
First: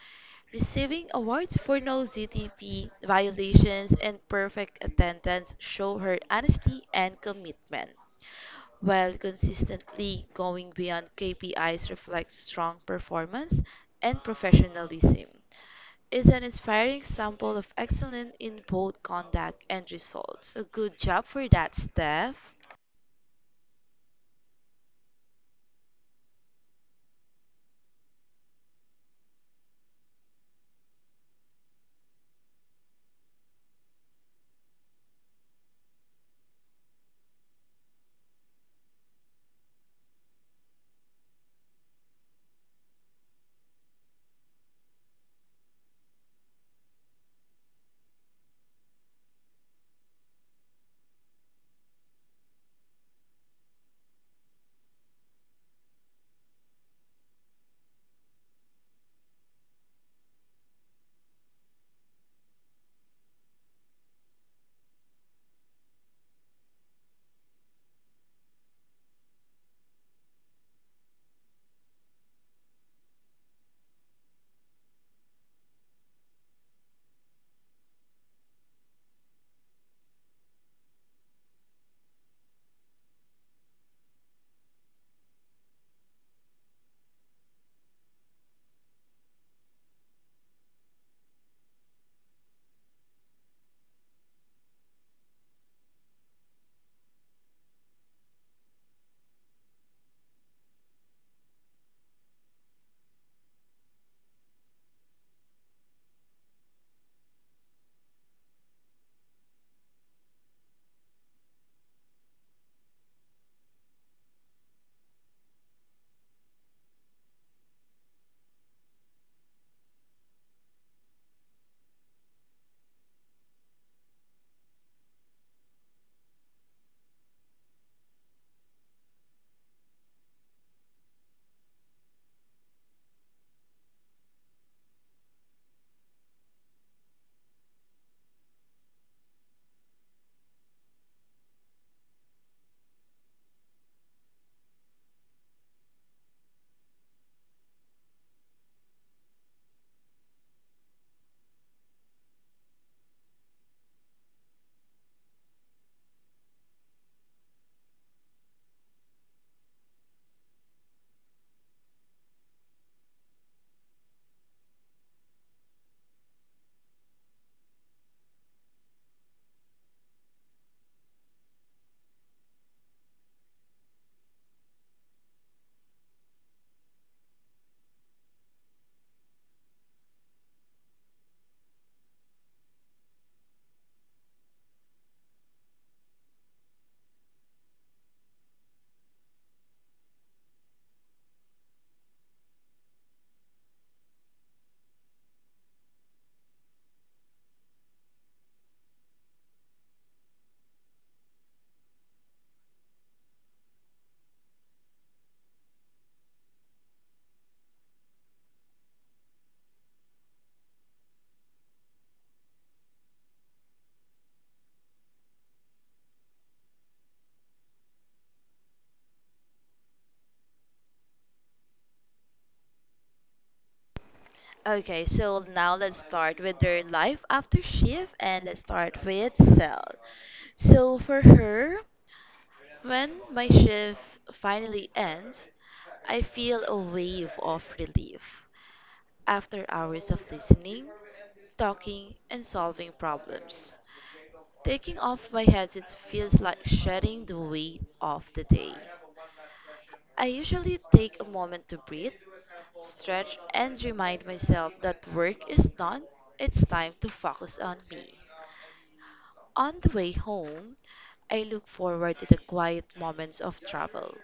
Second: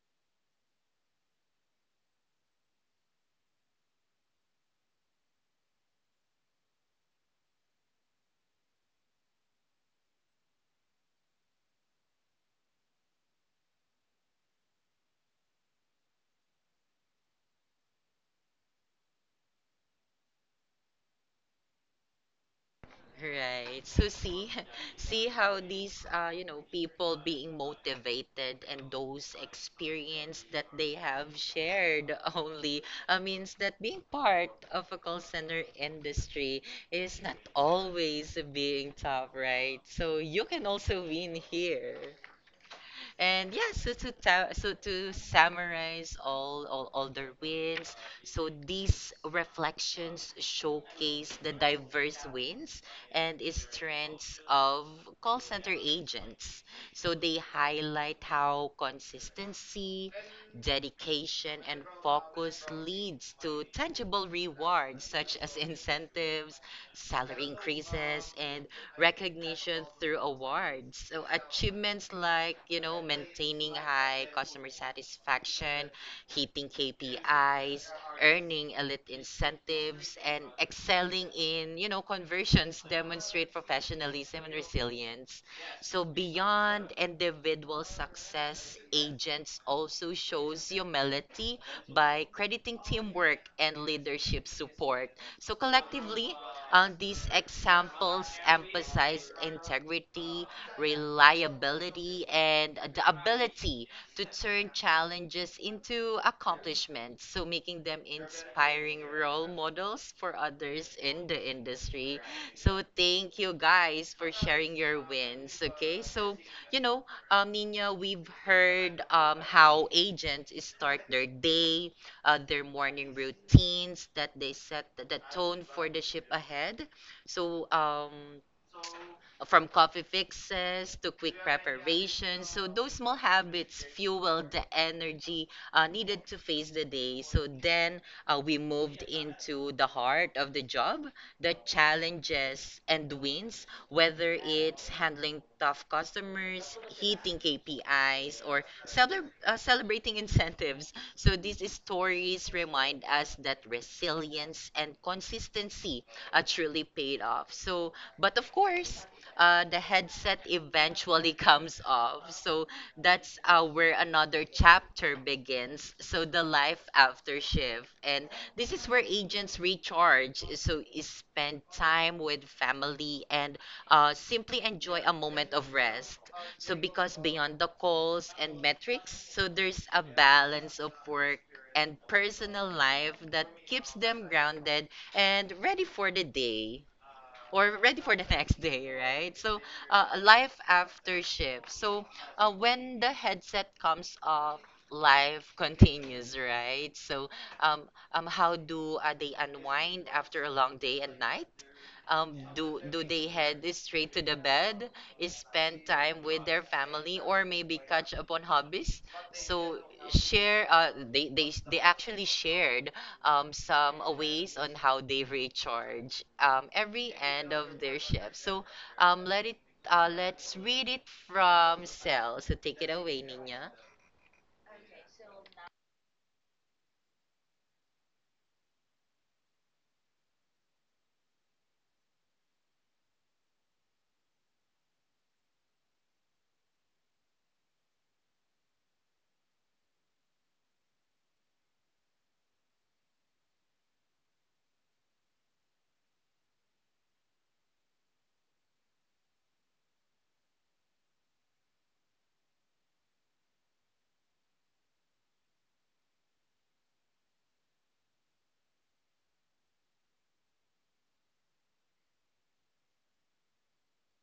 Speaker 2: receiving awards for no ZTP violations and perfect attendance show her honesty and commitment. While consistently going beyond KPIs reflects strong performance and professionalism is an inspiring example of excellence in both conduct and results. So good job for that, Steph.
Speaker 1: Right. So see, see how these you know, people being motivated and those experience that they have shared only means that being part of a call center industry is not always being top, right? So you can also win here. And yeah, so so to summarize all their wins, so these reflections showcase the diverse wins and strengths of call center agents. So they highlight how consistency, dedication, and focus leads to tangible rewards such as incentives, salary increases, and recognition through awards. So achievements like, you know, maintaining high customer satisfaction, hitting KPIs, earning elite incentives, and excelling in, you know, conversions demonstrate professionalism and resilience. So beyond individual success, agents also shows humility by crediting teamwork and leadership support. So collectively, these examples emphasize integrity, reliability, and the ability to turn challenges into accomplishments, so making them inspiring role models for others in the industry. So thank you guys for sharing your wins. Okay, so you know, Nina, we've heard how agents start their day, their morning routines, that they set the tone for the ship ahead. So from coffee fixes to quick preparations, so those small habits fuel the energy needed to face the day. So then we moved into the heart of the job, the challenges and wins, whether it's handling tough customers, hitting KPIs, or celebrating incentives. So these stories remind us that resilience and consistency truly paid off. So, but of course, the headset eventually comes off. So that's where another chapter begins. So the life after shift. And this is where agents recharge. So is spend time with family and simply enjoy a moment of rest. So because beyond the calls and metrics, so there's a balance of work and personal life that keeps them grounded and ready for the day or ready for the next day, right? So, life after shift. So, when the headset comes off, life continues, right? So, how do they unwind after a long day and night? Do they head straight to the bed, is spend time with their family, or maybe catch up on hobbies? So share. They actually shared some ways on how they recharge every end of their shift. So let it. Let's read it from Cell. So take it away, Nina.
Speaker 2: Okay, so now let's start with their life after shift and let's start with Cell. So for her, when my shift finally ends, I feel a wave of relief after hours of listening, talking, and solving problems. Taking off my headset feels like shedding the weight of the day. I usually take a moment to breathe, stretch, and remind myself that work is done, it's time to focus on me. On the way home, I look forward to the quiet moments of travel.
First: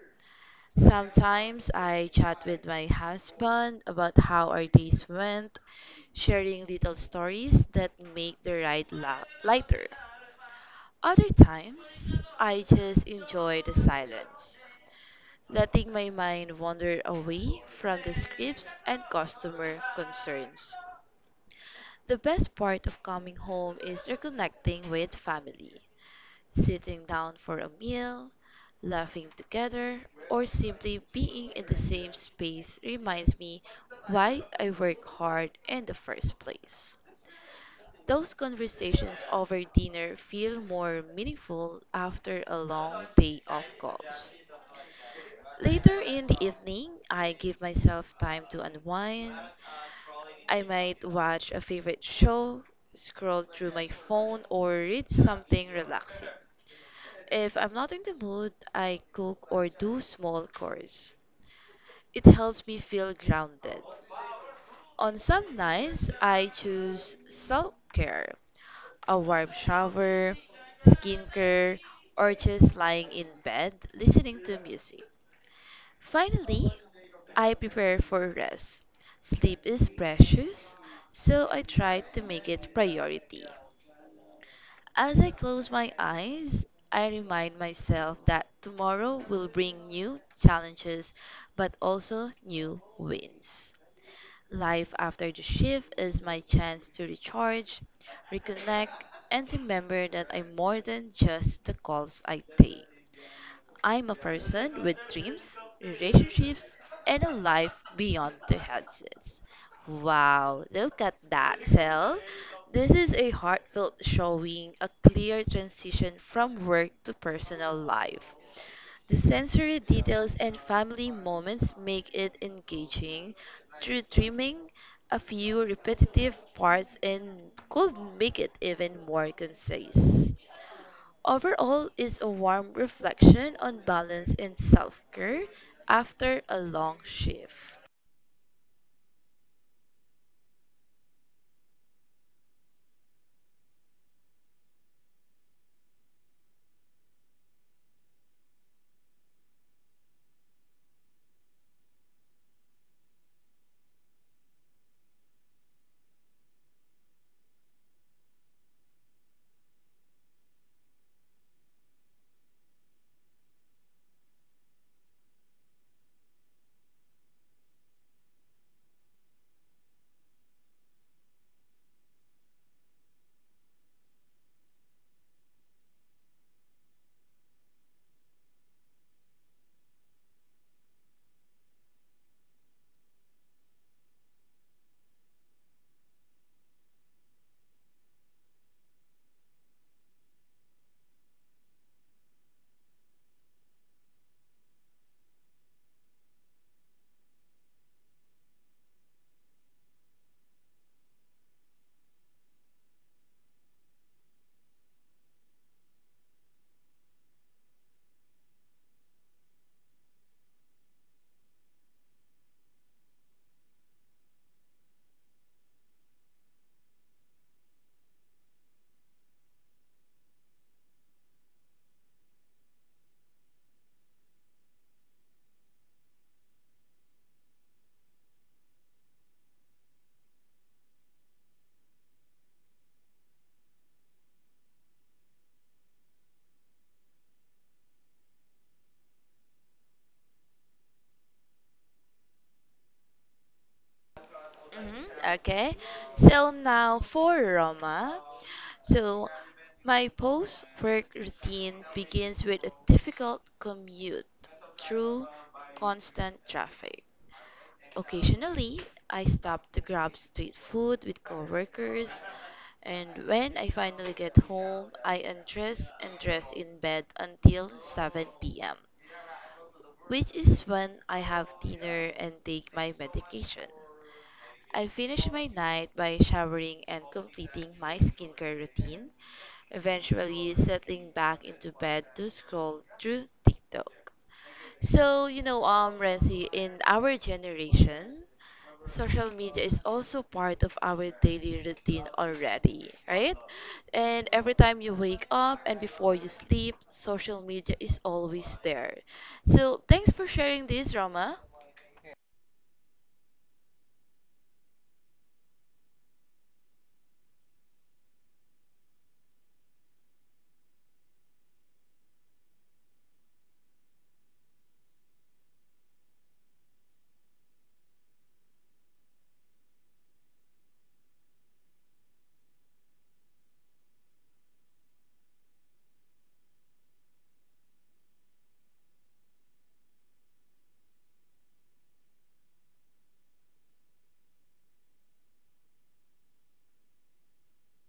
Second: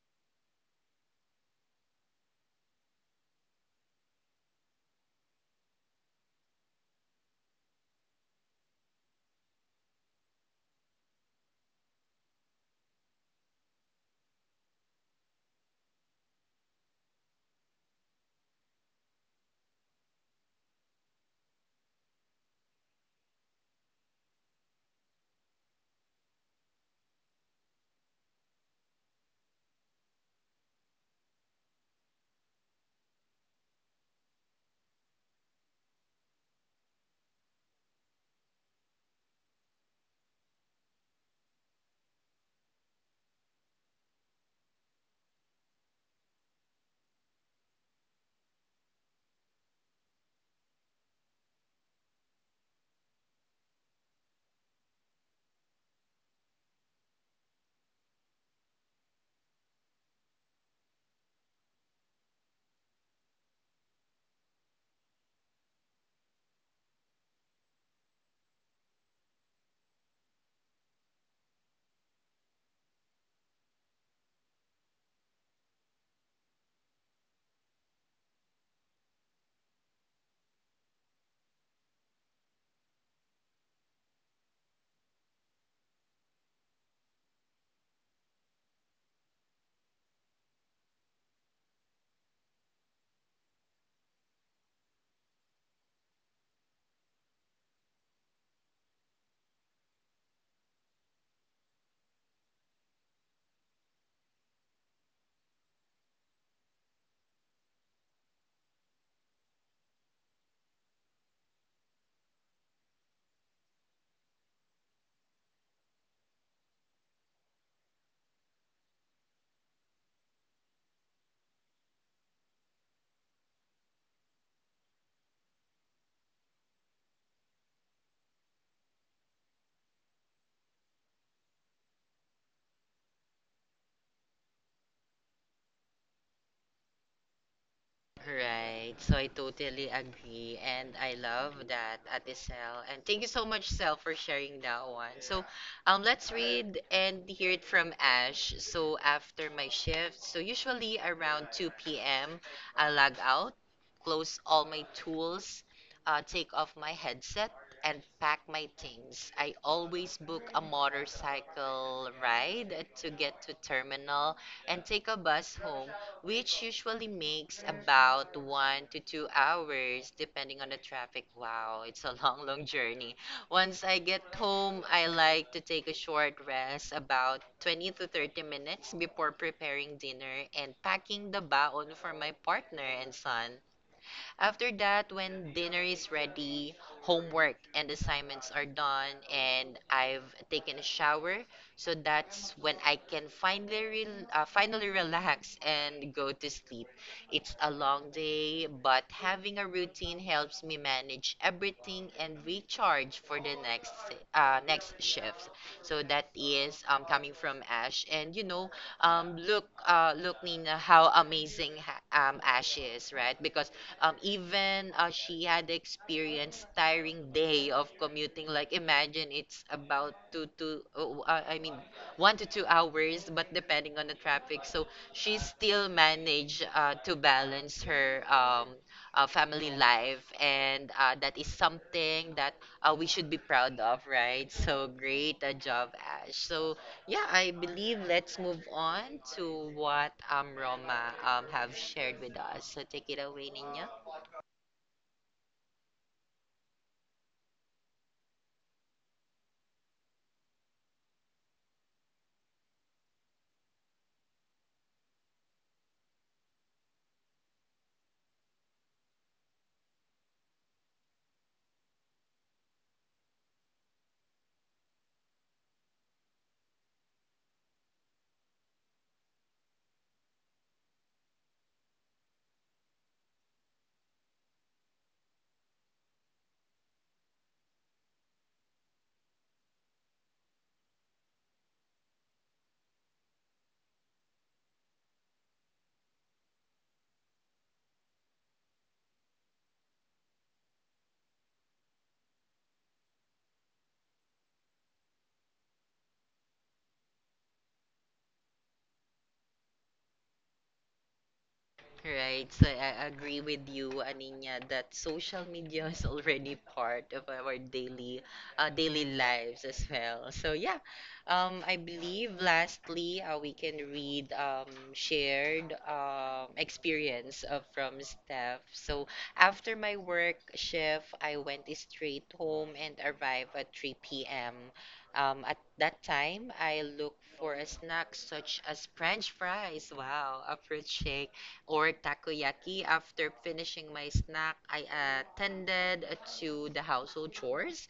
Speaker 2: Sometimes I chat with my husband about how our days went, sharing little stories that make the lighter. Other times, I just enjoy the silence, letting my mind wander away from the scripts and customer concerns. The best part of coming home is reconnecting with family, sitting down for a meal, laughing together, or simply being in the same space reminds me why I work hard in the first place. Those conversations over dinner feel more meaningful after a long day of calls. Later in the evening, I give myself time to unwind. I might watch a favorite show, scroll through my phone, or read something relaxing. If I'm not in the mood, I cook or do small chores. It helps me feel grounded. On some nights, I choose self care, a warm shower, skincare, or just lying in bed listening to music. Finally, I prepare for rest. Sleep is precious, so I try to make it priority. As I close my eyes, I remind myself that tomorrow will bring new challenges but also new wins. Life after the shift is my chance to recharge, reconnect, and remember that I'm more than just the calls I take. I'm a person with dreams, relationships, and a life beyond the headsets. Wow, look at that, Cell. This is a heartfelt showing a clear transition from work to personal life. The sensory details and family moments make it engaging. Through trimming a few repetitive parts and could make it even more concise. Overall is a warm reflection on balance and self-care after a long shift.
Speaker 1: Right. So I totally agree and I love that Ate Sel. And thank you so much Sel for sharing that one. So let's read and hear it from Ash. So after my shift, so usually around 2 p.m. I log out, close all my tools, take off my headset and pack my things. I always book a motorcycle ride to get to terminal and take a bus home which usually makes about 1 to 2 hours, depending on the traffic. Wow, it's a long, long journey. Once I get home, I like to take a short rest, about 20 to 30 minutes before preparing dinner and packing the baon for my partner and son. After that, when dinner is ready, homework and assignments are done, and I've taken a shower, so that's when I can finally relax and go to sleep. It's a long day, but having a routine helps me manage everything and recharge for the next shift. So that is coming from Ash, and you know, look, look, Nina, how amazing Ash is, right? Because even she had experienced tiring day of commuting. Like imagine it's about two to I mean 1 to 2 hours, but depending on the traffic. So she still managed to balance her family life, and that is something that we should be proud of, right? So great a job, Ash. So yeah, I believe let's move on to what Roma have shared with us. So take it away, Nina.
Speaker 2: hmm Okay. So now for Roma. So my post work routine begins with a difficult commute through constant traffic. Occasionally, I stop to grab street food with coworkers, and when I finally get home, I undress and dress in bed until 7 p.m., which is when I have dinner and take my medication. I finish my night by showering and completing my skincare routine, eventually settling back into bed to scroll through TikTok. So, Renzi, in our generation, social media is also part of our daily routine already, right? And every time you wake up and before you sleep, social media is always there. So, thanks for sharing this, Rama.
Speaker 1: Right, so I agree with you, Aninya, that social media is already part of our daily lives as well. So yeah, I believe lastly, we can read shared experience from Steph. So after my work shift, I went straight home and arrived at 3 p.m. At that time, I looked for a snack such as French fries. Wow, a fruit shake or takoyaki. After finishing my snack, I attended to the household chores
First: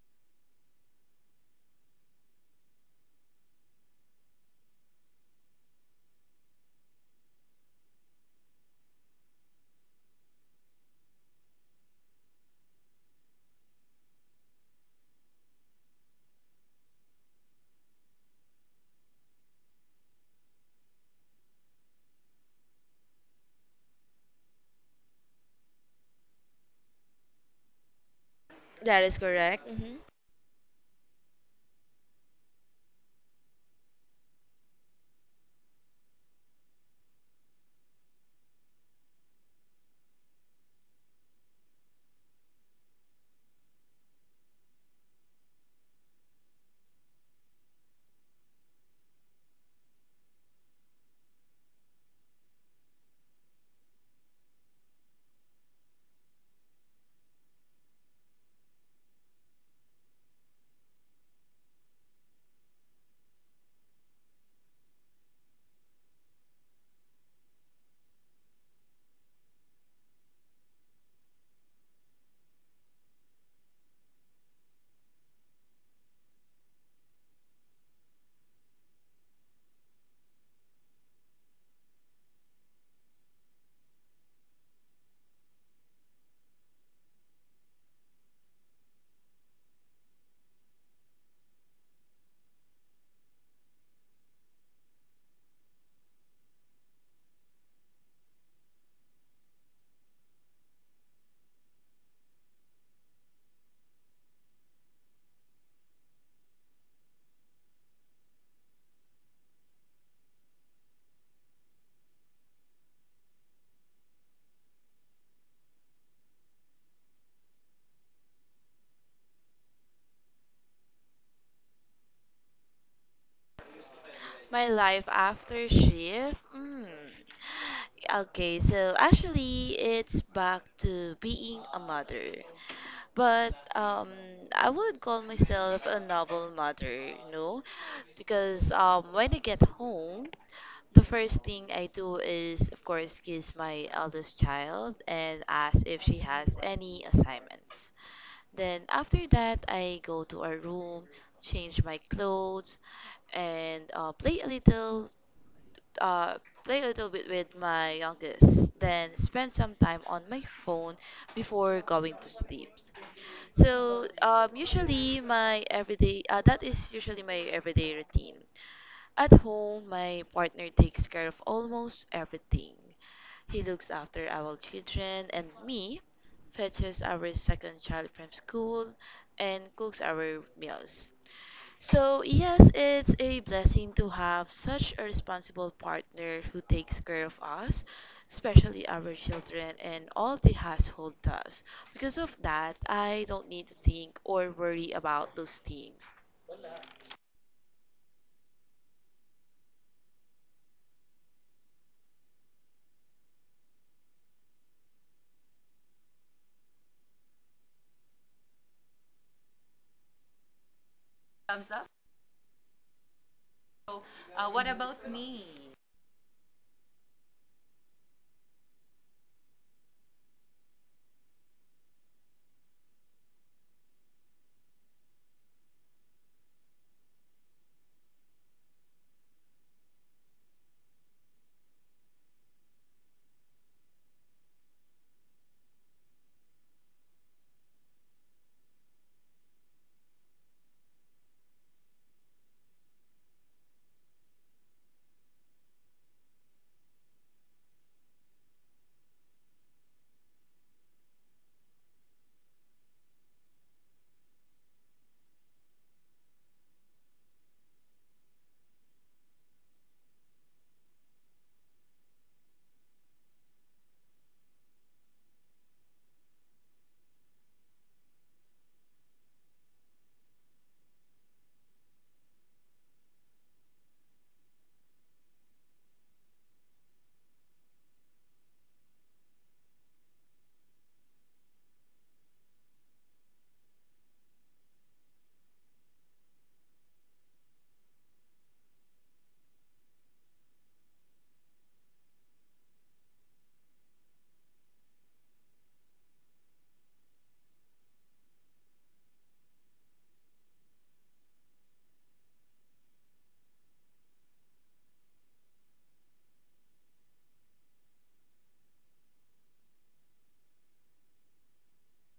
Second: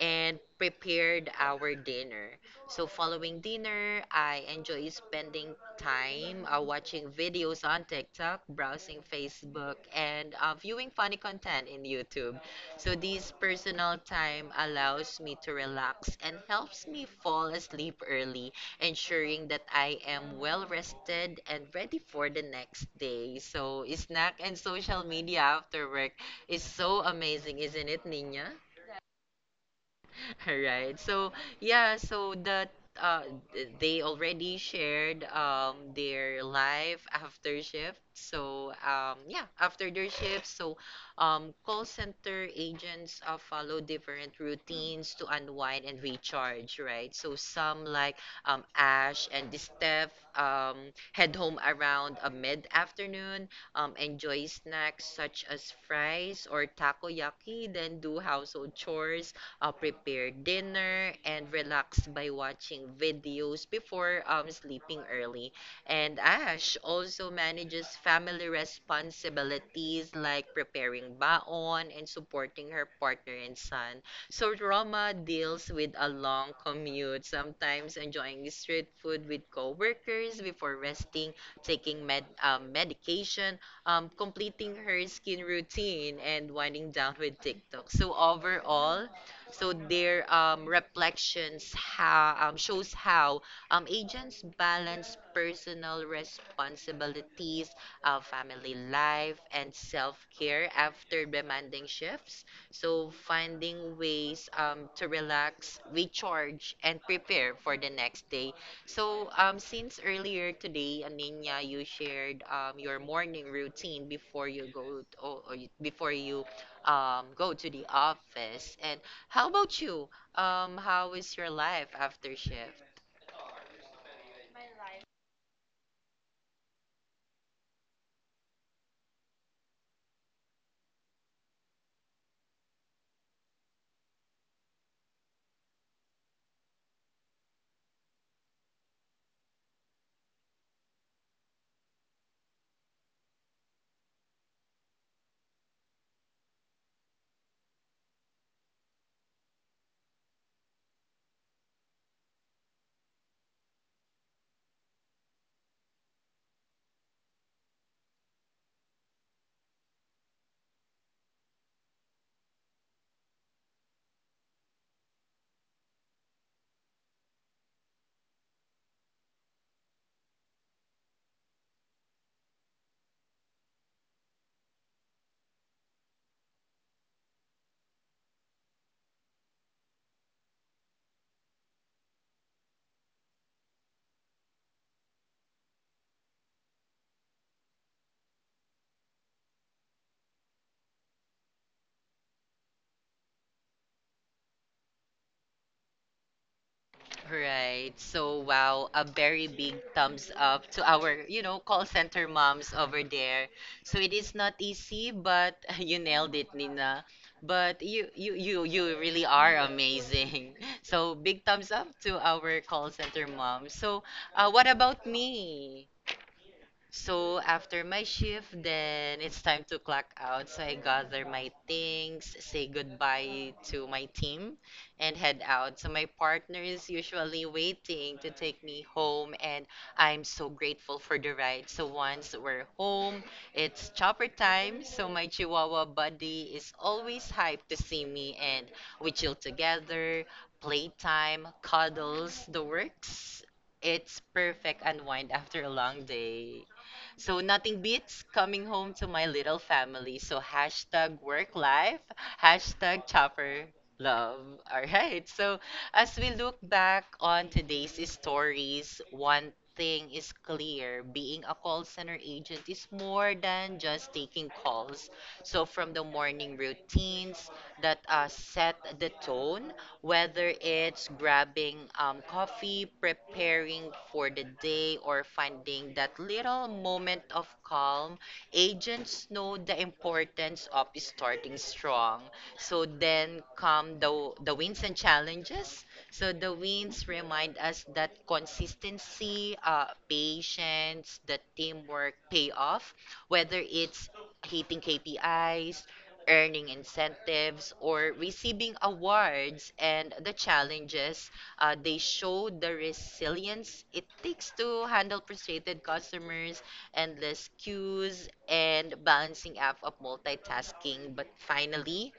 Speaker 1: and prepared our dinner. So, following dinner, I enjoy spending time watching videos on TikTok, browsing Facebook, and viewing funny content in YouTube. So, this personal time allows me to relax and helps me fall asleep early, ensuring that I am well rested and ready for the next day. So, snack and social media after work is so amazing, isn't it, Nina?
Speaker 2: That is correct.
Speaker 1: All right. So yeah, so they already shared their life after shift. So yeah, after their shift, so call center agents follow different routines to unwind and recharge, right? So some like Ash and Steph head home around a mid-afternoon, enjoy snacks such as fries or takoyaki, then do household chores, prepare dinner, and relax by watching videos before sleeping early. And Ash also manages family responsibilities like preparing baon and supporting her partner and son. So Roma deals with a long commute, sometimes enjoying street food with coworkers before resting, taking medication, completing her skin routine, and winding down with TikTok. So overall, so their reflections shows how agents balance personal responsibilities, family life, and self-care after demanding shifts. So finding ways to relax, recharge, and prepare for the next day. So since earlier today, Aninya, you shared your morning routine before you go to, or you- before you go to the office. And how about you? How is your life after shift?
Speaker 2: My life after shift? Mm. Okay, so actually it's back to being a mother. But I would call myself a novel mother, no? Because when I get home, the first thing I do is of course kiss my eldest child and ask if she has any assignments. Then after that I go to our room, change my clothes, and uh, play a little bit with my youngest, then spend some time on my phone before going to sleep. Usually my everyday that is usually my everyday routine. At home, my partner takes care of almost everything. He looks after our children and me, fetches our second child from school, and cooks our meals. So, yes, it's a blessing to have such a responsible partner who takes care of us, especially our children and all the household tasks. Because of that, I don't need to think or worry about those things.
Speaker 1: Right. So wow, a very big thumbs up to our, you know, call center moms over there. So it is not easy, but you nailed it, Nina. But you really are amazing. So big
Speaker 2: Thumbs
Speaker 1: thumbs up
Speaker 2: up.
Speaker 1: to our call center moms.
Speaker 2: So,
Speaker 1: So what
Speaker 2: what
Speaker 1: about
Speaker 2: about me?
Speaker 1: me? So after my shift, then it's time to clock out. So I gather my things, say goodbye to my team, and head out. So my partner is usually waiting to take me home, and I'm so grateful for the ride. So once we're home, it's chopper time. So my Chihuahua buddy is always hyped to see me, and we chill together, playtime, cuddles, the works. It's perfect unwind after a long day. So nothing beats coming home to my little family. So hashtag work life, hashtag chopper love. All right. So as we look back on today's stories, one thing is clear. Being a call center agent is more than just taking calls. So from the morning routines that set the tone, whether it's grabbing coffee, preparing for the day, or finding that little moment of calm, agents know the importance of starting strong. So then come the wins and challenges. So the wins remind us that consistency, patience, the teamwork pay off, whether it's hitting KPIs, earning incentives, or receiving awards and the challenges. They show the resilience it takes to handle frustrated customers, endless queues, and balancing act of multitasking. But finally,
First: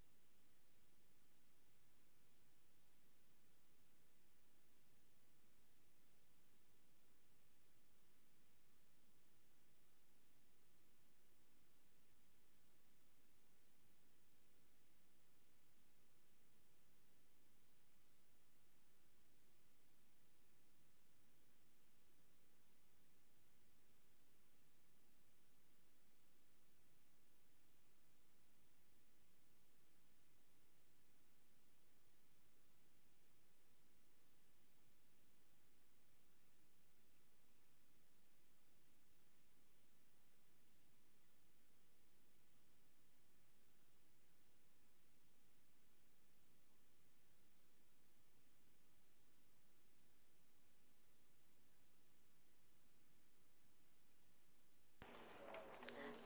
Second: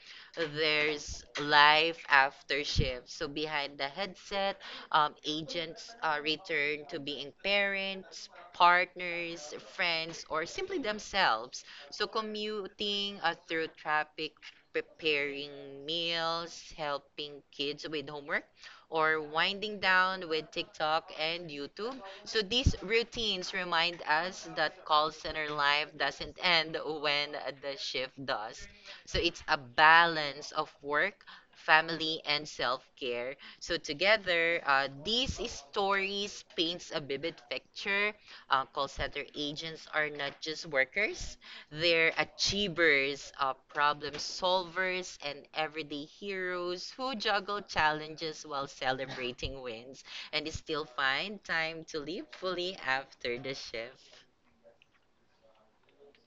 Speaker 1: there's life after shift. So behind the headset, agents return to being parents, partners, friends, or simply themselves. So commuting through traffic, preparing meals, helping kids with homework, or winding down with TikTok and YouTube. So these routines remind us that call center life doesn't end when the shift does. So it's a balance of work, family, and self-care. So together, these stories paints a vivid picture, call center agents are not just workers, they're achievers, problem solvers, and everyday heroes who juggle challenges while celebrating wins and still find time to live fully after the shift.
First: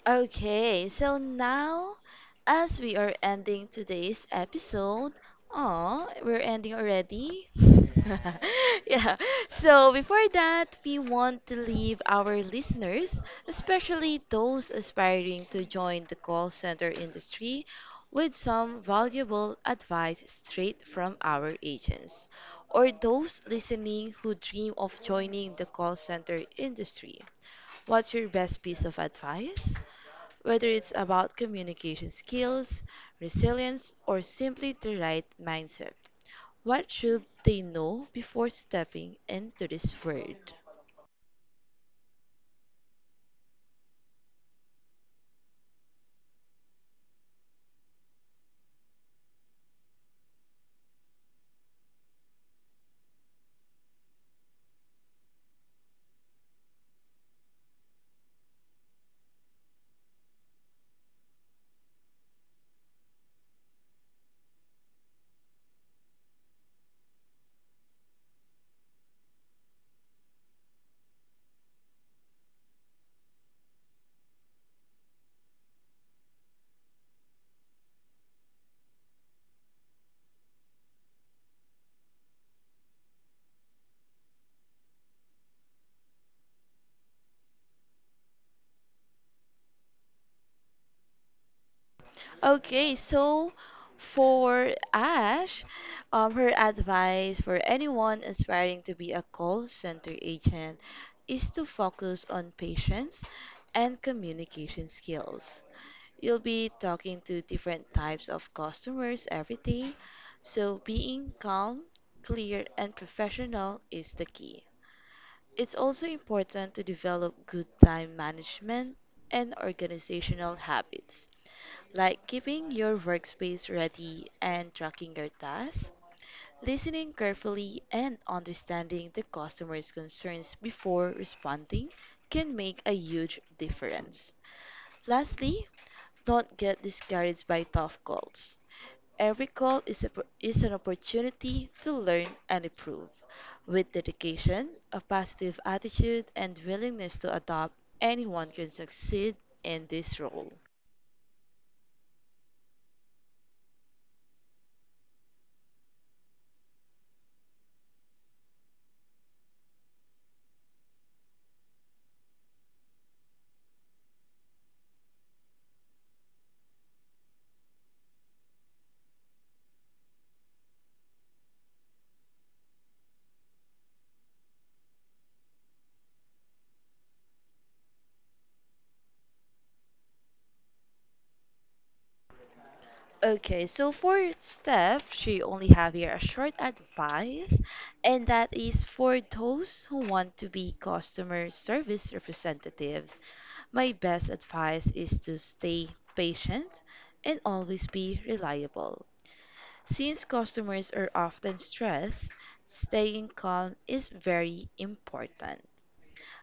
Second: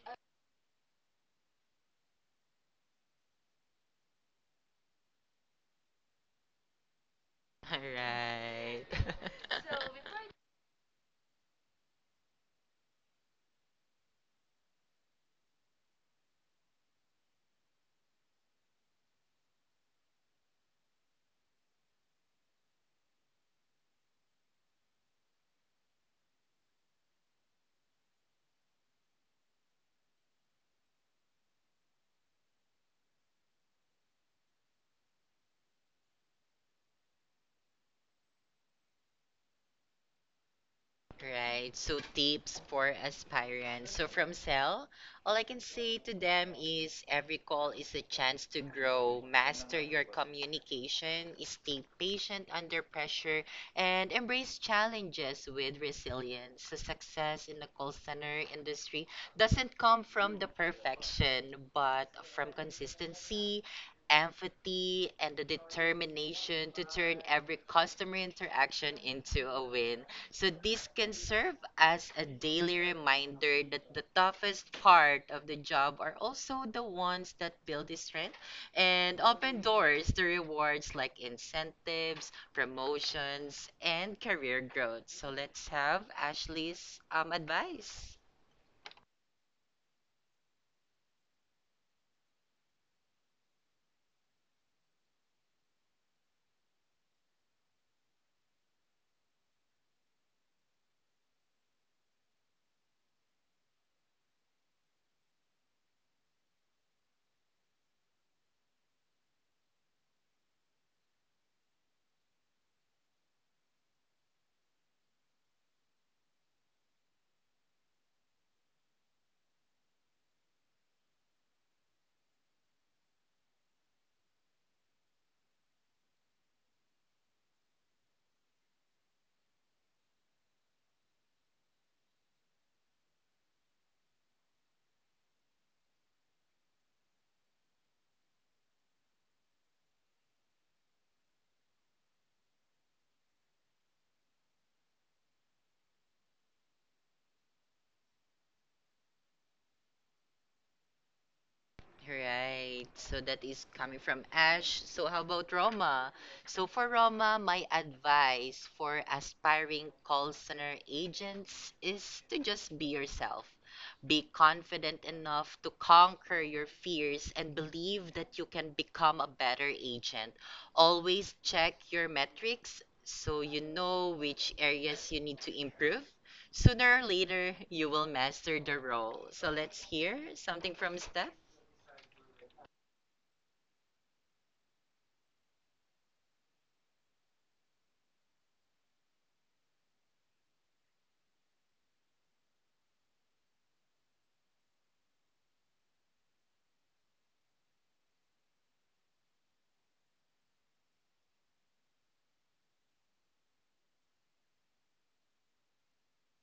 Speaker 2: Okay, so now, as we are ending today's episode, oh, we're ending already?
Speaker 1: All right.
Speaker 2: yeah. So before that, we want to leave our listeners, especially those aspiring to join the call center industry, with some valuable advice straight from our agents, or those listening who dream of joining the call center industry. What's your best piece of advice? Whether it's about communication skills, resilience, or simply the right mindset, what should they know before stepping into this world?
Speaker 1: Right. So tips for aspirants. So from Cell, all I can say to them is every call is a chance to grow, master your communication, stay patient under pressure, and embrace challenges with resilience. So success in the call center industry doesn't come from the perfection, but from consistency, empathy, and the determination to turn every customer interaction into a win. So this can serve as a daily reminder that the toughest part of the job are also the ones that build the strength and open doors to rewards like incentives, promotions, and career growth. So let's have Ashley's advice.
Speaker 2: Okay, so for Ash, her advice for anyone aspiring to be a call center agent is to focus on patience and communication skills. You'll be talking to different types of customers every day, so being calm, clear, and professional is the key. It's also important to develop good time management and organizational habits, like keeping your workspace ready and tracking your tasks, listening carefully, and understanding the customer's concerns before responding can make a huge difference. Lastly, not get discouraged by tough calls. Every call is, a, is an opportunity to learn and improve. With dedication, a positive attitude, and willingness to adopt, anyone can succeed in this role.
Speaker 1: Right. So that is coming from Ash. So how about Roma? So for Roma, my advice for aspiring call center agents is to just be yourself. Be confident enough to conquer your fears and believe that you can become a better agent. Always check your metrics so you know which areas you need to improve. Sooner or later, you will master the role. So let's hear something from Steph.
Speaker 2: Okay, so for Steph, she only have here a short advice, and that is for those who want to be customer service representatives. My best advice is to stay patient and always be reliable. Since customers are often stressed, staying calm is very important.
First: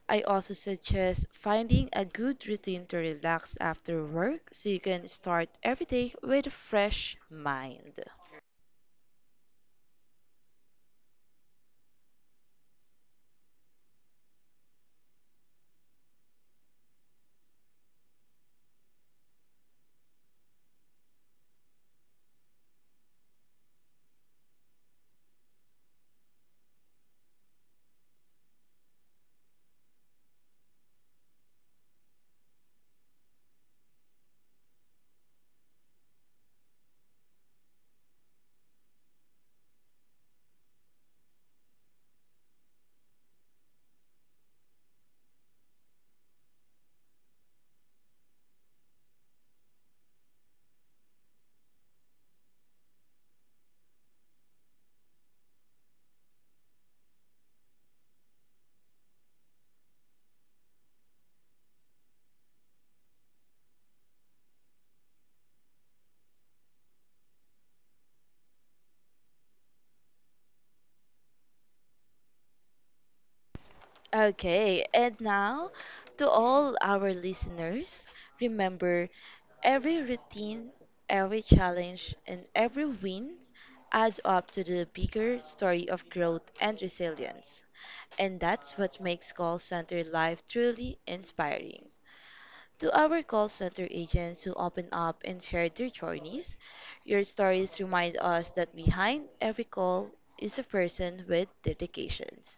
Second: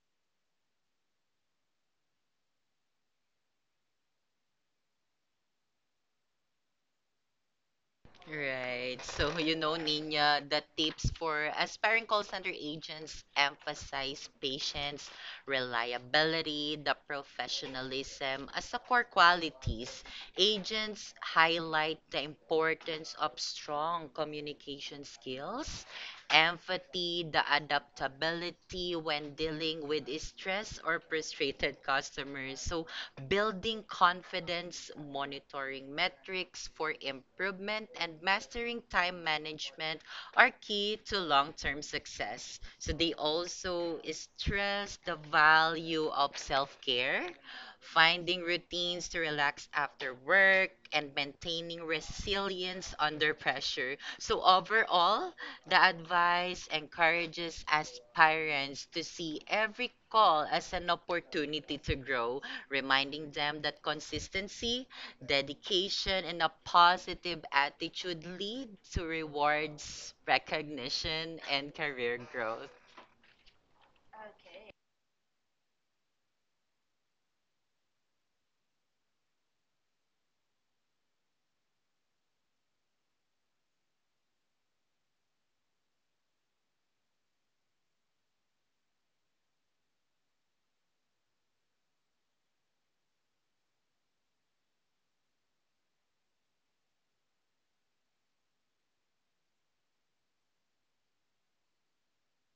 Speaker 2: I also suggest finding a good routine to relax after work so you can start every day with a fresh mind.
Speaker 1: Right. So, you know, Nina, the tips for aspiring call center agents emphasize patience, reliability, the professionalism as the core qualities. Agents highlight the importance of strong communication skills, empathy, the adaptability when dealing with stress or frustrated customers. So, building confidence, monitoring metrics for improvement, and mastering time management are key to long term success. So, they also stress the value of self care, finding routines to relax after work, and maintaining resilience under pressure. So, overall, the advice encourages aspirants to see every call as an opportunity to grow, reminding them that consistency, dedication, and a positive attitude lead to rewards, recognition, and career growth.
Speaker 2: Okay, and now to all our listeners, remember every routine, every challenge, and every win adds up to the bigger story of growth and resilience. And that's what makes call center life truly inspiring to our call center agents who open up and share their journeys. Your stories remind us that behind every call is a person with dedications,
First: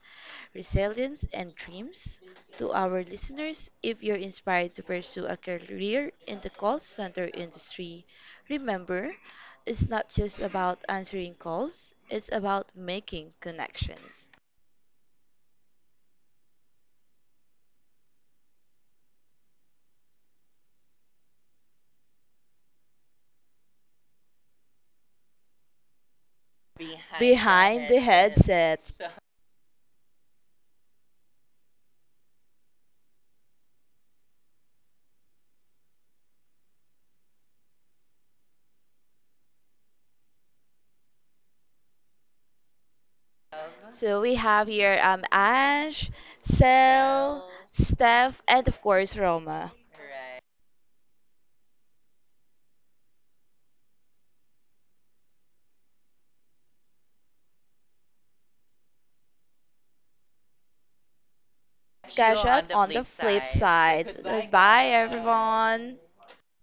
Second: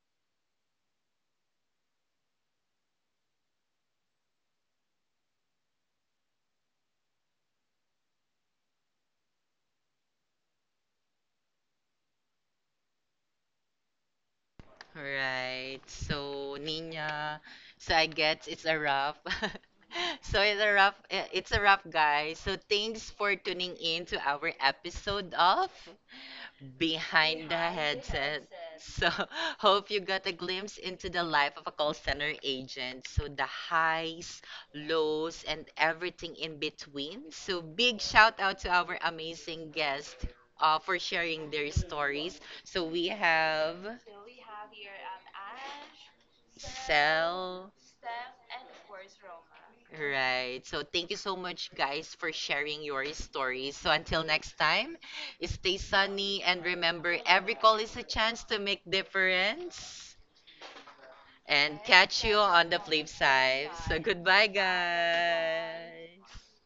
Speaker 2: resilience, and dreams. To our listeners, if you're inspired to pursue a career in the call center industry, remember it's not just about answering calls, it's about making connections.
Speaker 1: Right. So, Nina, so I guess it's a wrap. So it's a wrap. It's a wrap, guys. So thanks for tuning in to our episode of
Speaker 2: Behind the
Speaker 1: Behind the
Speaker 2: behind the
Speaker 1: Headset.
Speaker 2: headset.
Speaker 1: So, hope you got a glimpse into the life of a call center agent. So, the highs, lows, and everything in between. So, big shout out to our amazing guest for sharing their stories. So, we have
Speaker 2: Love. So we have here Ash, Sel,
Speaker 1: Sel.
Speaker 2: Steph, and of course Roma. Right.
Speaker 1: Right. So, thank you so much, guys, for sharing your stories. So, until next time, stay sunny and remember every call is a chance to make difference. And catch you
Speaker 2: Catch you
Speaker 1: on
Speaker 2: Catch
Speaker 1: the
Speaker 2: on up the
Speaker 1: flip
Speaker 2: flip
Speaker 1: side. So
Speaker 2: side. side.
Speaker 1: goodbye,
Speaker 2: Goodbye, Bye guys. Everyone.
Speaker 1: guys.